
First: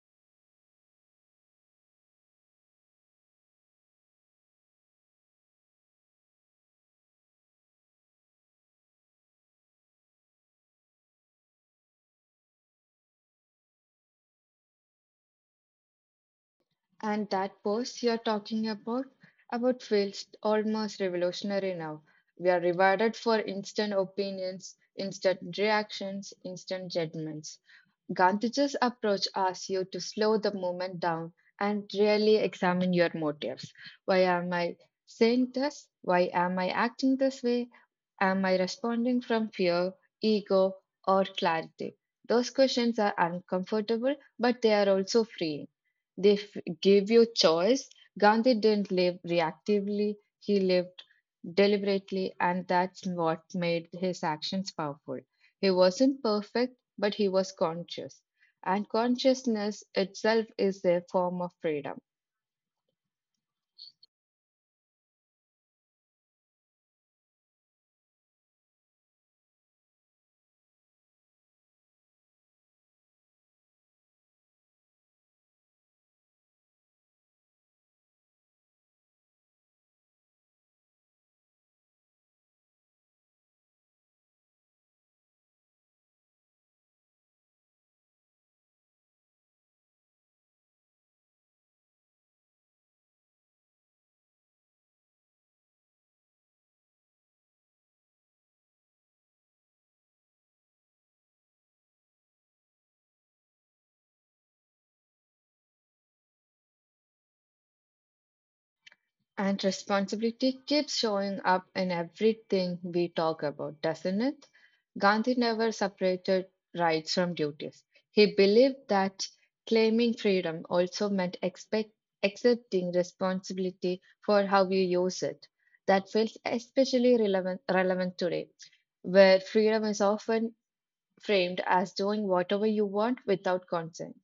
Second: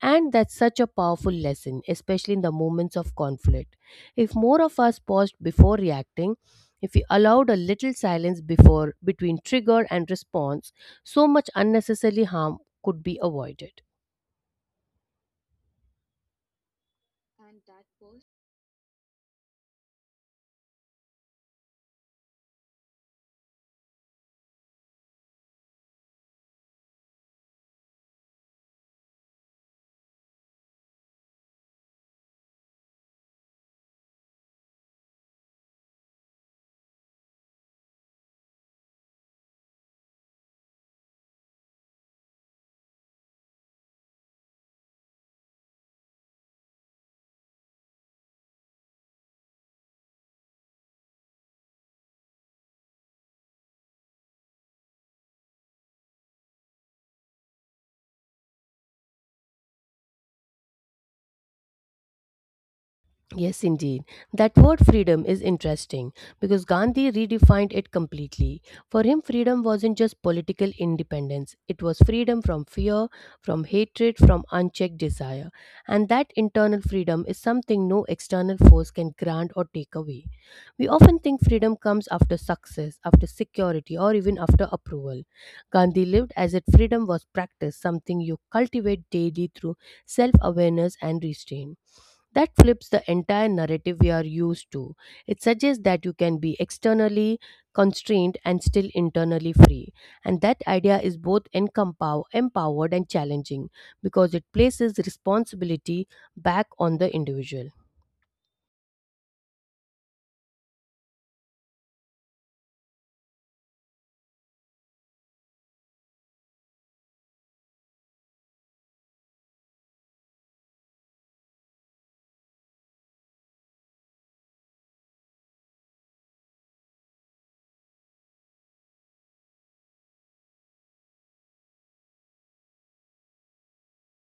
And that's such a powerful lesson, especially in the moments of conflict. If more of us paused before reacting, if we allowed a little silence before between trigger and response, so much unnecessary harm could be avoided.
And that pause about feels almost revolutionary now. We are rewarded for instant opinions, instant reactions, instant judgments. Gantage's approach asks you to slow the movement down and really examine your motives. Why am I saying this? Why am I acting this way? Am I responding from fear, ego, or clarity? Those questions are uncomfortable, but they are also freeing. Give you choice. Gandhi didn't live reactively, he lived deliberately, and that's what made his actions powerful. He wasn't perfect, but he was conscious. And consciousness itself is a form of freedom.
Yes, indeed. That word freedom is interesting because Gandhi redefined it completely. For him, freedom wasn't just political independence, it was freedom from fear, from hatred, from unchecked desire. And that internal freedom is something no external force can grant or take away. We often think freedom comes after success, after security, or even after approval. Gandhi lived as if freedom was practice, something you cultivate daily through self awareness and restraint. That flips the entire narrative we are used to. It suggests that you can be externally constrained and still internally free. And that idea is both empowered and challenging because it places responsibility back on the individual.
And responsibility keeps showing up in everything we talk about, doesn't it? Gandhi never separated rights from duties. He believed that claiming freedom also meant accepting responsibility for how you use it. That feels especially relevant today, where freedom is often framed as doing whatever you want without consent.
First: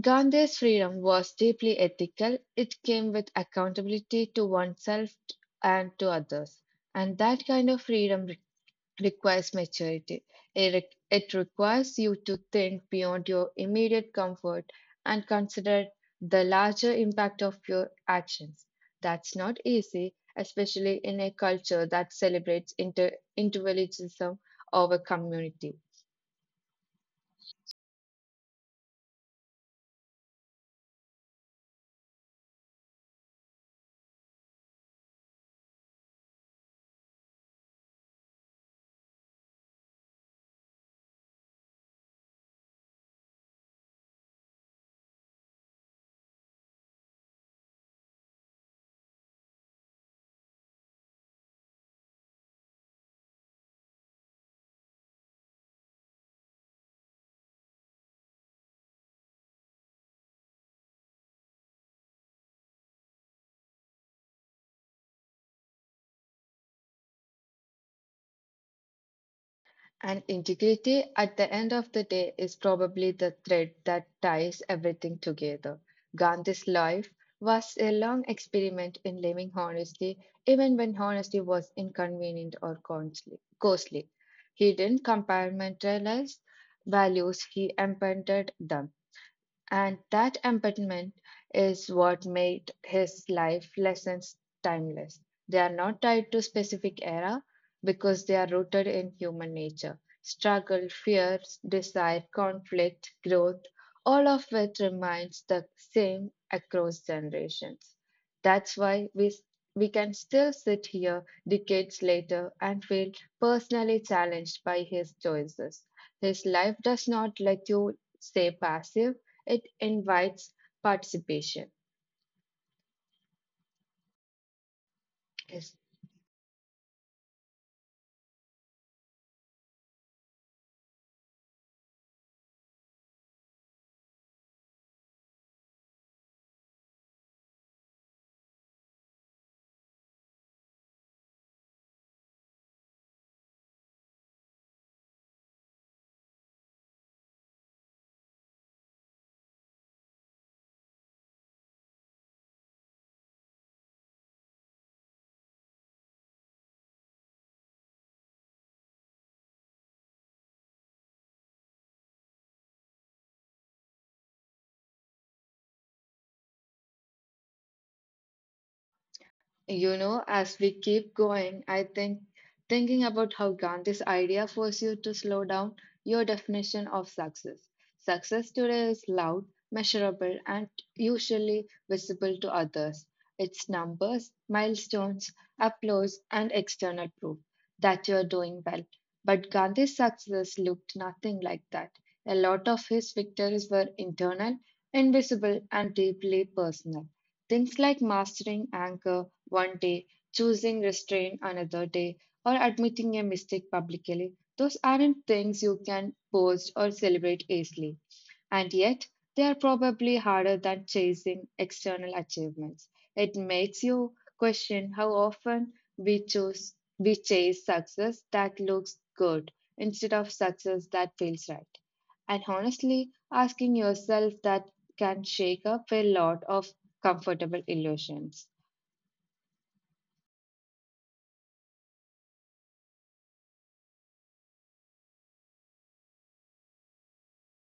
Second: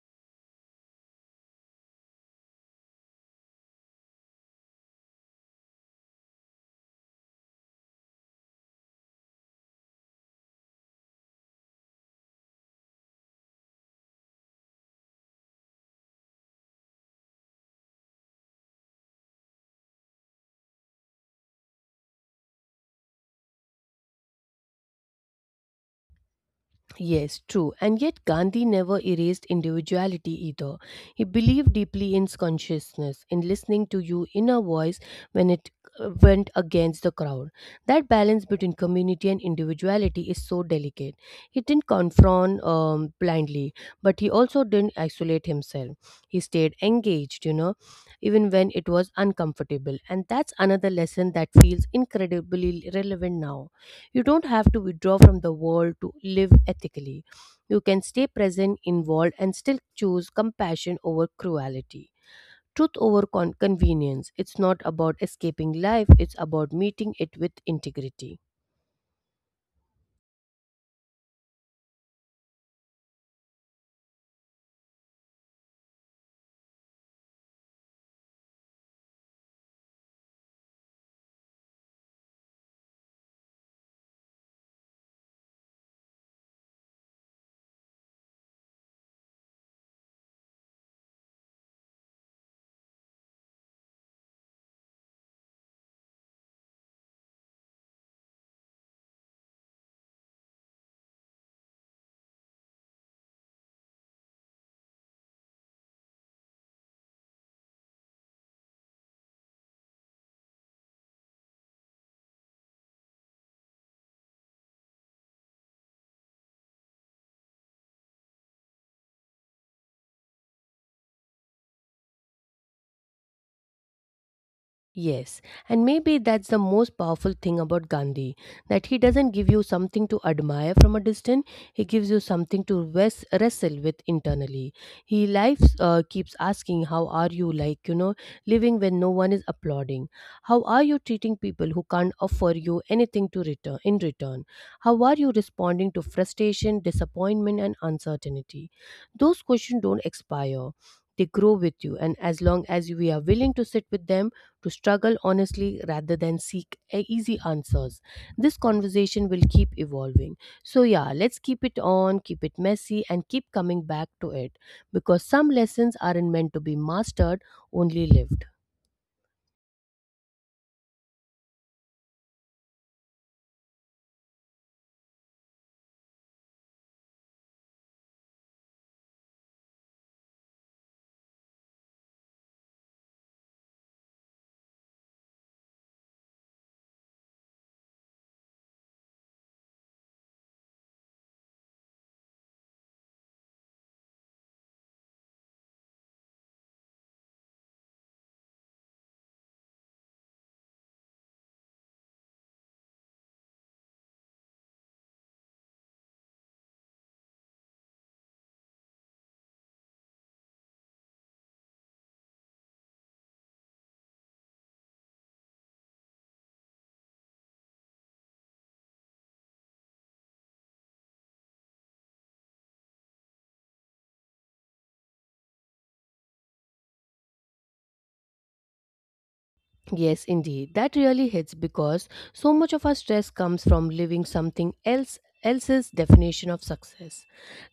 Gandhi's freedom was deeply ethical. It came with accountability to oneself and to others. And that kind of freedom requires maturity. It it requires you to think beyond your immediate comfort and consider the larger impact of your actions. That's not easy, especially in a culture that celebrates individualism over community.
Yes, true. And yet, Gandhi never erased individuality either. He believed deeply in consciousness, in listening to your inner voice when it went against the crowd. That balance between community and individuality is so delicate. He didn't confront blindly, but he also didn't isolate himself. He stayed engaged, you know, even when it was uncomfortable. And that's another lesson that feels incredibly relevant now. You don't have to withdraw from the world to live ethically. You can stay present, involved, and still choose compassion over cruelty. Truth over convenience. It's not about escaping life, it's about meeting it with integrity.
And integrity at the end of the day is probably the thread that ties everything together. Gandhi's life was a long experiment in living honestly, even when honesty was inconvenient or costly. He didn't compartmentalize values, he embedded them. And that embodiment is what made his life lessons timeless. They are not tied to specific era because they are rooted in human nature. Struggle, fears, desire, conflict, growth, all of which remains the same across generations. That's why we can still sit here decades later and feel personally challenged by his choices. His life does not let you stay passive it invites participation.
Yes,
Yes.
and maybe that's the most powerful thing about Gandhi that he doesn't give you something to admire from a distance, he gives you something to wrestle with internally. He lives keeps asking, How are you? Like, you know, living when no one is applauding. How are you treating people who can't offer you anything to return in return? How are you responding to frustration, disappointment, and uncertainty? Those questions don't expire. They grow with you, and as long as we are willing to sit with them, to struggle honestly rather than seek easy answers. This conversation will keep evolving. So, yeah, let's keep it on, keep it messy, and keep coming back to it because some lessons aren't meant to be mastered, only lived.
You know, as we keep going, I think thinking about how Gandhi's idea forced you to slow down your definition of success. Success today is loud, measurable, and usually visible to others. It's numbers, milestones, applause, and external proof that you are doing well. But Gandhi's success looked nothing like that. A lot of his victories were internal, invisible, and deeply personal. Things like mastering anger, one day, choosing restraint another day, or admitting a mistake publicly. Those aren't things you can boast or celebrate easily. And yet, they are probably harder than chasing external achievements. It makes you question how often we chase success that looks good instead of success that feels right. And honestly, asking yourself that can shake up a lot of comfortable illusions.
Yes, indeed. That really hits because so much of our stress comes from living something else else's definition of success.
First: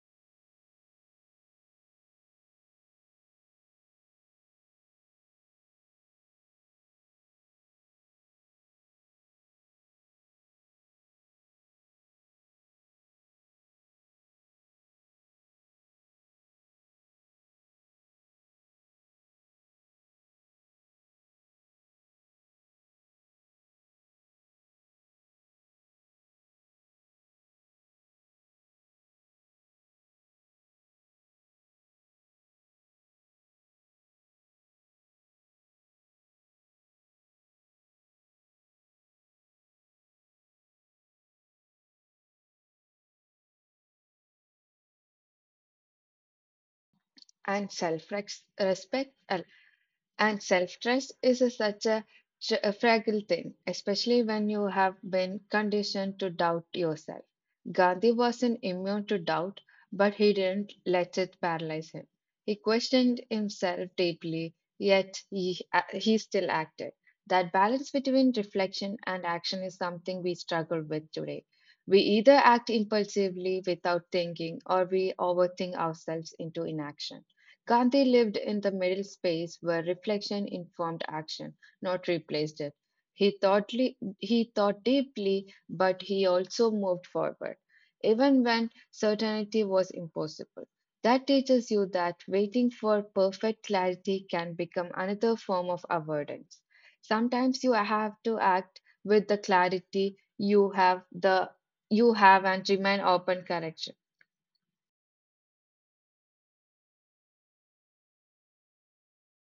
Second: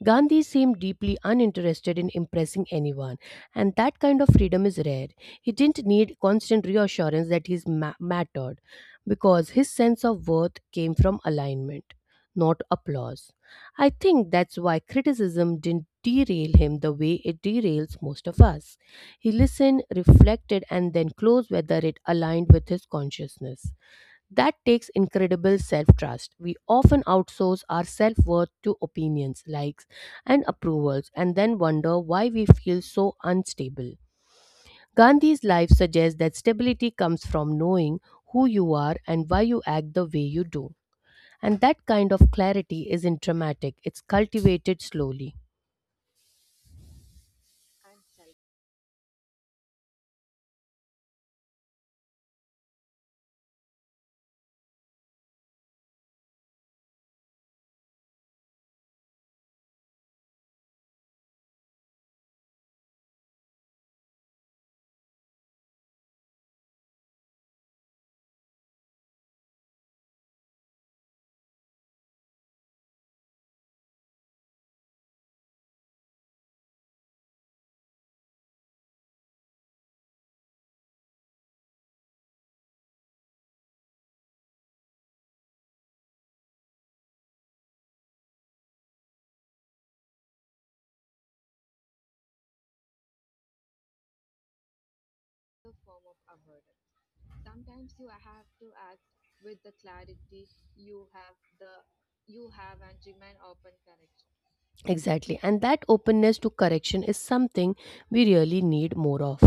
Gandhi seemed deeply uninterested in impressing anyone, and that kind of freedom is rare. He didn't need constant reassurance that he mattered because his sense of worth came from alignment, not applause. I think that's why criticism didn't derail him the way it derails most of us. He listened, reflected, and then closed whether it aligned with his consciousness. That takes incredible self trust. We often outsource our self worth to opinions, likes, and approvals, and then wonder why we feel so unstable. Gandhi's life suggests that stability comes from knowing who you are and why you act the way you do. And that kind of clarity isn't dramatic, it's cultivated slowly.
And self respect and self trust is such a fragile thing, especially when you have been conditioned to doubt yourself. Gandhi wasn't immune to doubt, but he didn't let it paralyze him. He questioned himself deeply, yet he still acted. That balance between reflection and action is something we struggle with today. We either act impulsively without thinking or we overthink ourselves into inaction. Gandhi lived in the middle space where reflection informed action, not replaced it. He thought deeply, but he also moved forward, even when certainty was impossible. That teaches you that waiting for perfect clarity can become another form of avoidance. Sometimes you have to act with the clarity you have and remain open correction.
Exactly, and that openness to correction is something we really need more of.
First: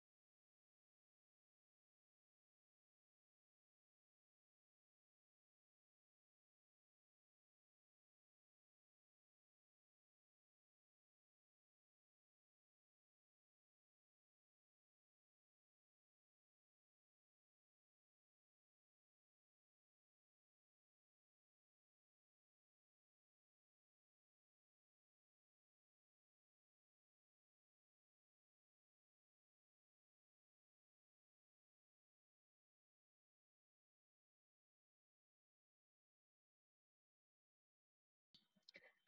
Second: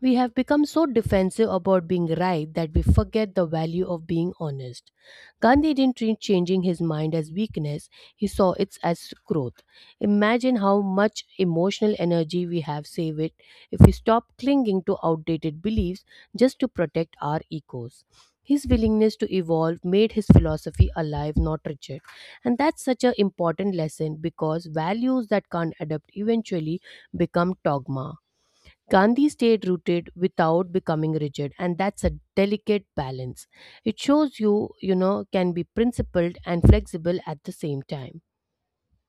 We have become so defensive about being right that we forget the value of being honest. Gandhi didn't treat changing his mind as weakness, he saw it as growth. Imagine how much emotional energy we have saved it if we stop clinging to outdated beliefs just to protect our egos. His willingness to evolve made his philosophy alive, not rigid. And that's such an important lesson because values that can't adapt eventually become dogma. Gandhi stayed rooted without becoming rigid, and that's a delicate balance. It shows you, you know, can be principled and flexible at the same time.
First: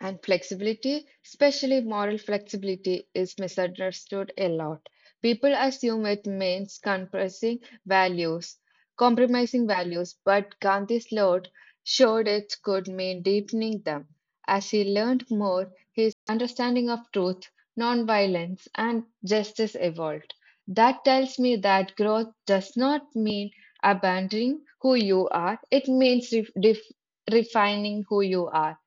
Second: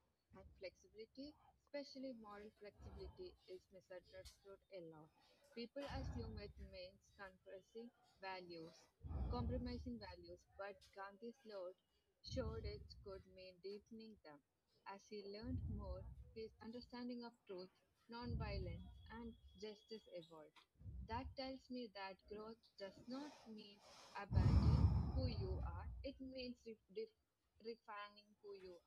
And flexibility, especially moral flexibility, is misunderstood a lot. People assume it means compressing values, compromising values, but Gandhi's Lord showed it could mean deepening them. As he learned more, his understanding of truth, nonviolence, and justice evolved. That tells me that growth does not mean abandoning who you are, it means refining who you are.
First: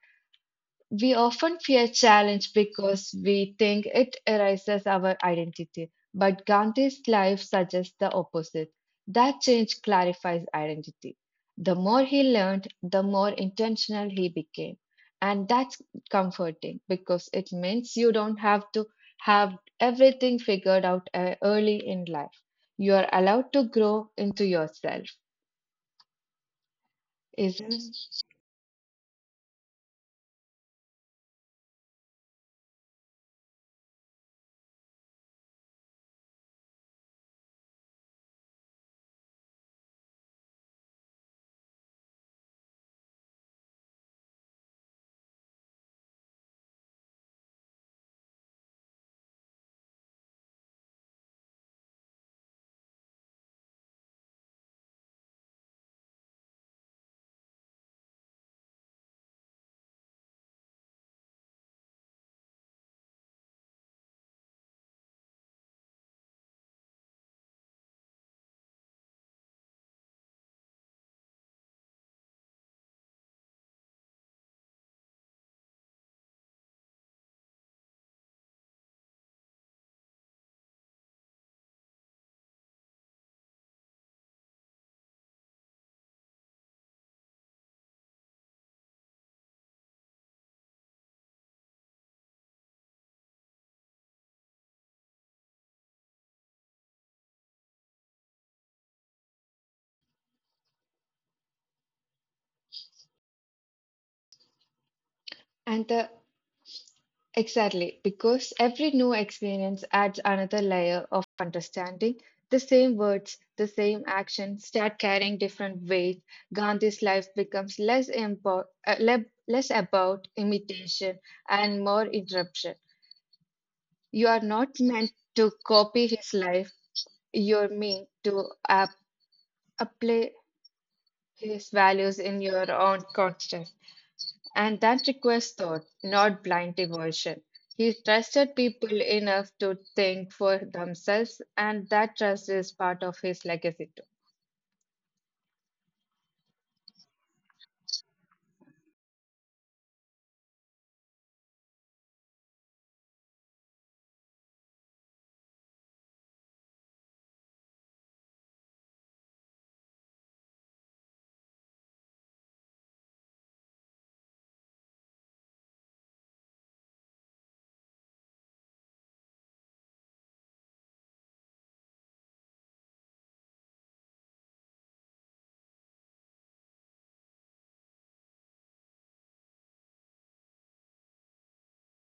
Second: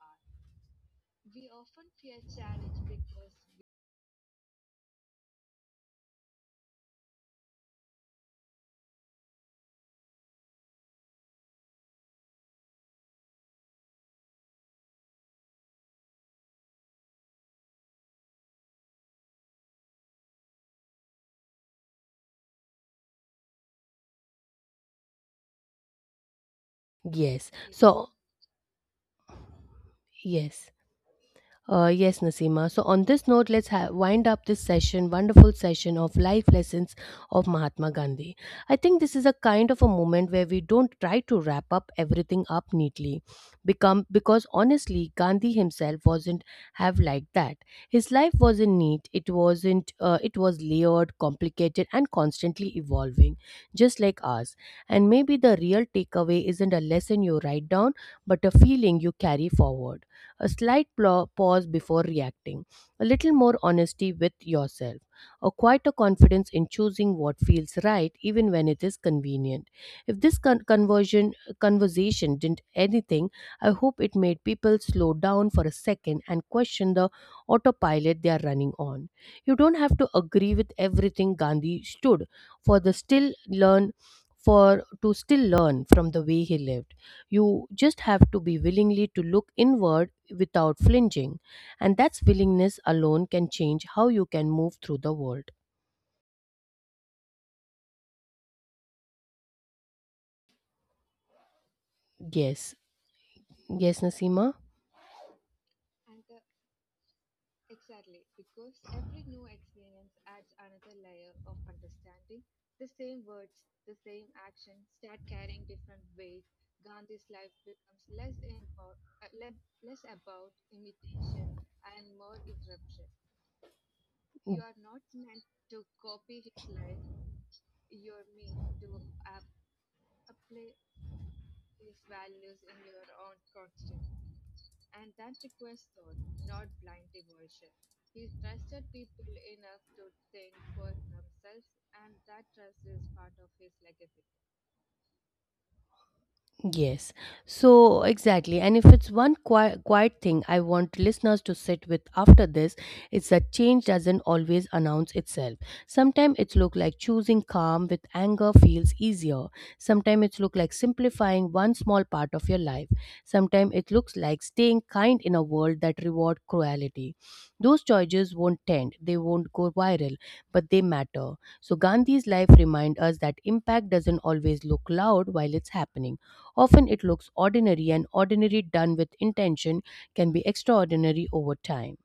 We often fear challenge because we think it erases our identity, but Gandhi's life suggests the opposite. That change clarifies identity. The more he learned, the more intentional he became. And that's comforting because it means you don't have to have everything figured out early in life. You are allowed to grow into yourself,
Yes.
isn't it?
So, yes. Yes, Nasima. So, on this note, let's wind up this session, wonderful session of life lessons of Mahatma Gandhi. I think this is a kind of a moment where we don't try to wrap up everything up neatly, become because honestly, Gandhi himself wasn't have liked that. His life wasn't neat. It wasn't. It was layered, complicated, and constantly evolving, just like ours. And maybe the real takeaway isn't a lesson you write down, but a feeling you carry forward a slight pause before reacting, a little more honesty with yourself, or quite a confidence in choosing what feels right even when it is convenient. If this con- conversion conversation didn't anything, I hope it made people slow down for a second and question the autopilot they are running on. You don't have to agree with everything Gandhi stood for the still learn for to still learn from the way he lived you just have to be willingly to look inward without flinching. And that's willingness alone can change how you can move through the world. Yes. Yes, Nasima?
And the Exactly, because every new experience adds another layer of understanding. The same words, the same action start carrying different weight. Gandhi's life becomes less about imitation and more interruption. You are not meant to copy his life, you're meant to apply his values in your own context. And that requires thought, not blind devotion. He trusted people enough to think for themselves, and that trust is part of his legacy too.
Yes. So exactly. And if it's one quiet thing I want listeners to sit with after this, it's that change doesn't always announce itself. Sometimes it's look like choosing calm with anger feels easier. Sometimes it's look like simplifying one small part of your life. Sometimes it looks like staying kind in a world that reward cruelty. Those choices won't tend, they won't go viral, but they matter. So Gandhi's life remind us that impact doesn't always look loud while it's happening Often it looks ordinary, and ordinary done with intention can be extraordinary over time.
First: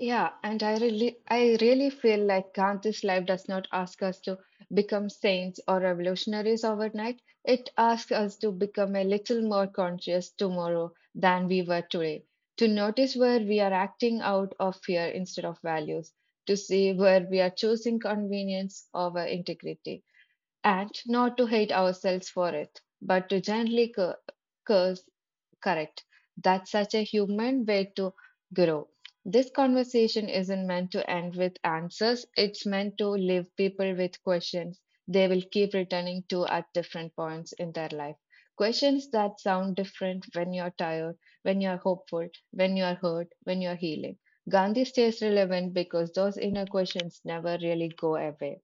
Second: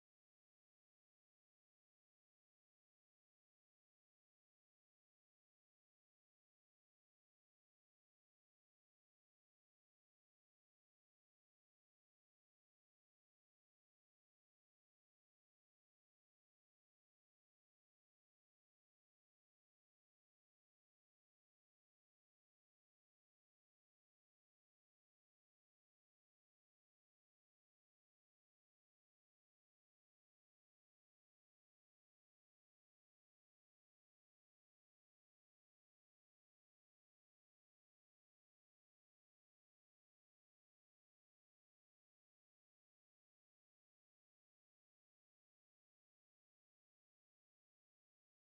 Yeah, and I really feel like Gandhi's life does not ask us to become saints or revolutionaries overnight. It asks us to become a little more conscious tomorrow than we were today, to notice where we are acting out of fear instead of values, to see where we are choosing convenience over integrity and not to hate ourselves for it, but to gently curse, correct. That's such a human way to grow. This conversation isn't meant to end with answers, it's meant to leave people with questions they will keep returning to at different points in their life. Questions that sound different when you're tired, when you're hopeful, when you're hurt, when you're healing. Gandhi stays relevant because those inner questions never really go away.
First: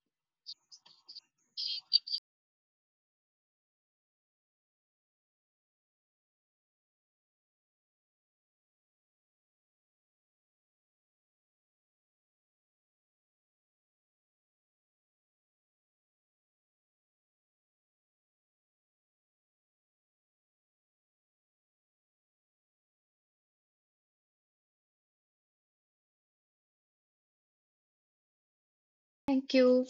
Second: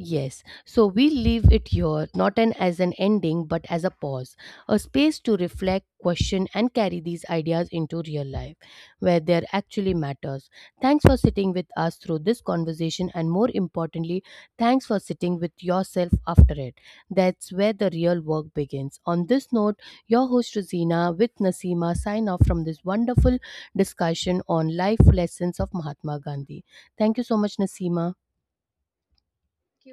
Yes, so we leave it here not an, as an ending but as a pause, a space to reflect, question, and carry these ideas into real life where they actually matters. Thanks for sitting with us through this conversation, and more importantly, thanks for sitting with yourself after it. That's where the real work begins. On this note, your host Rosina with Nasima sign off from this wonderful discussion on life lessons of Mahatma Gandhi. Thank you so much, Nasima.
Thank you.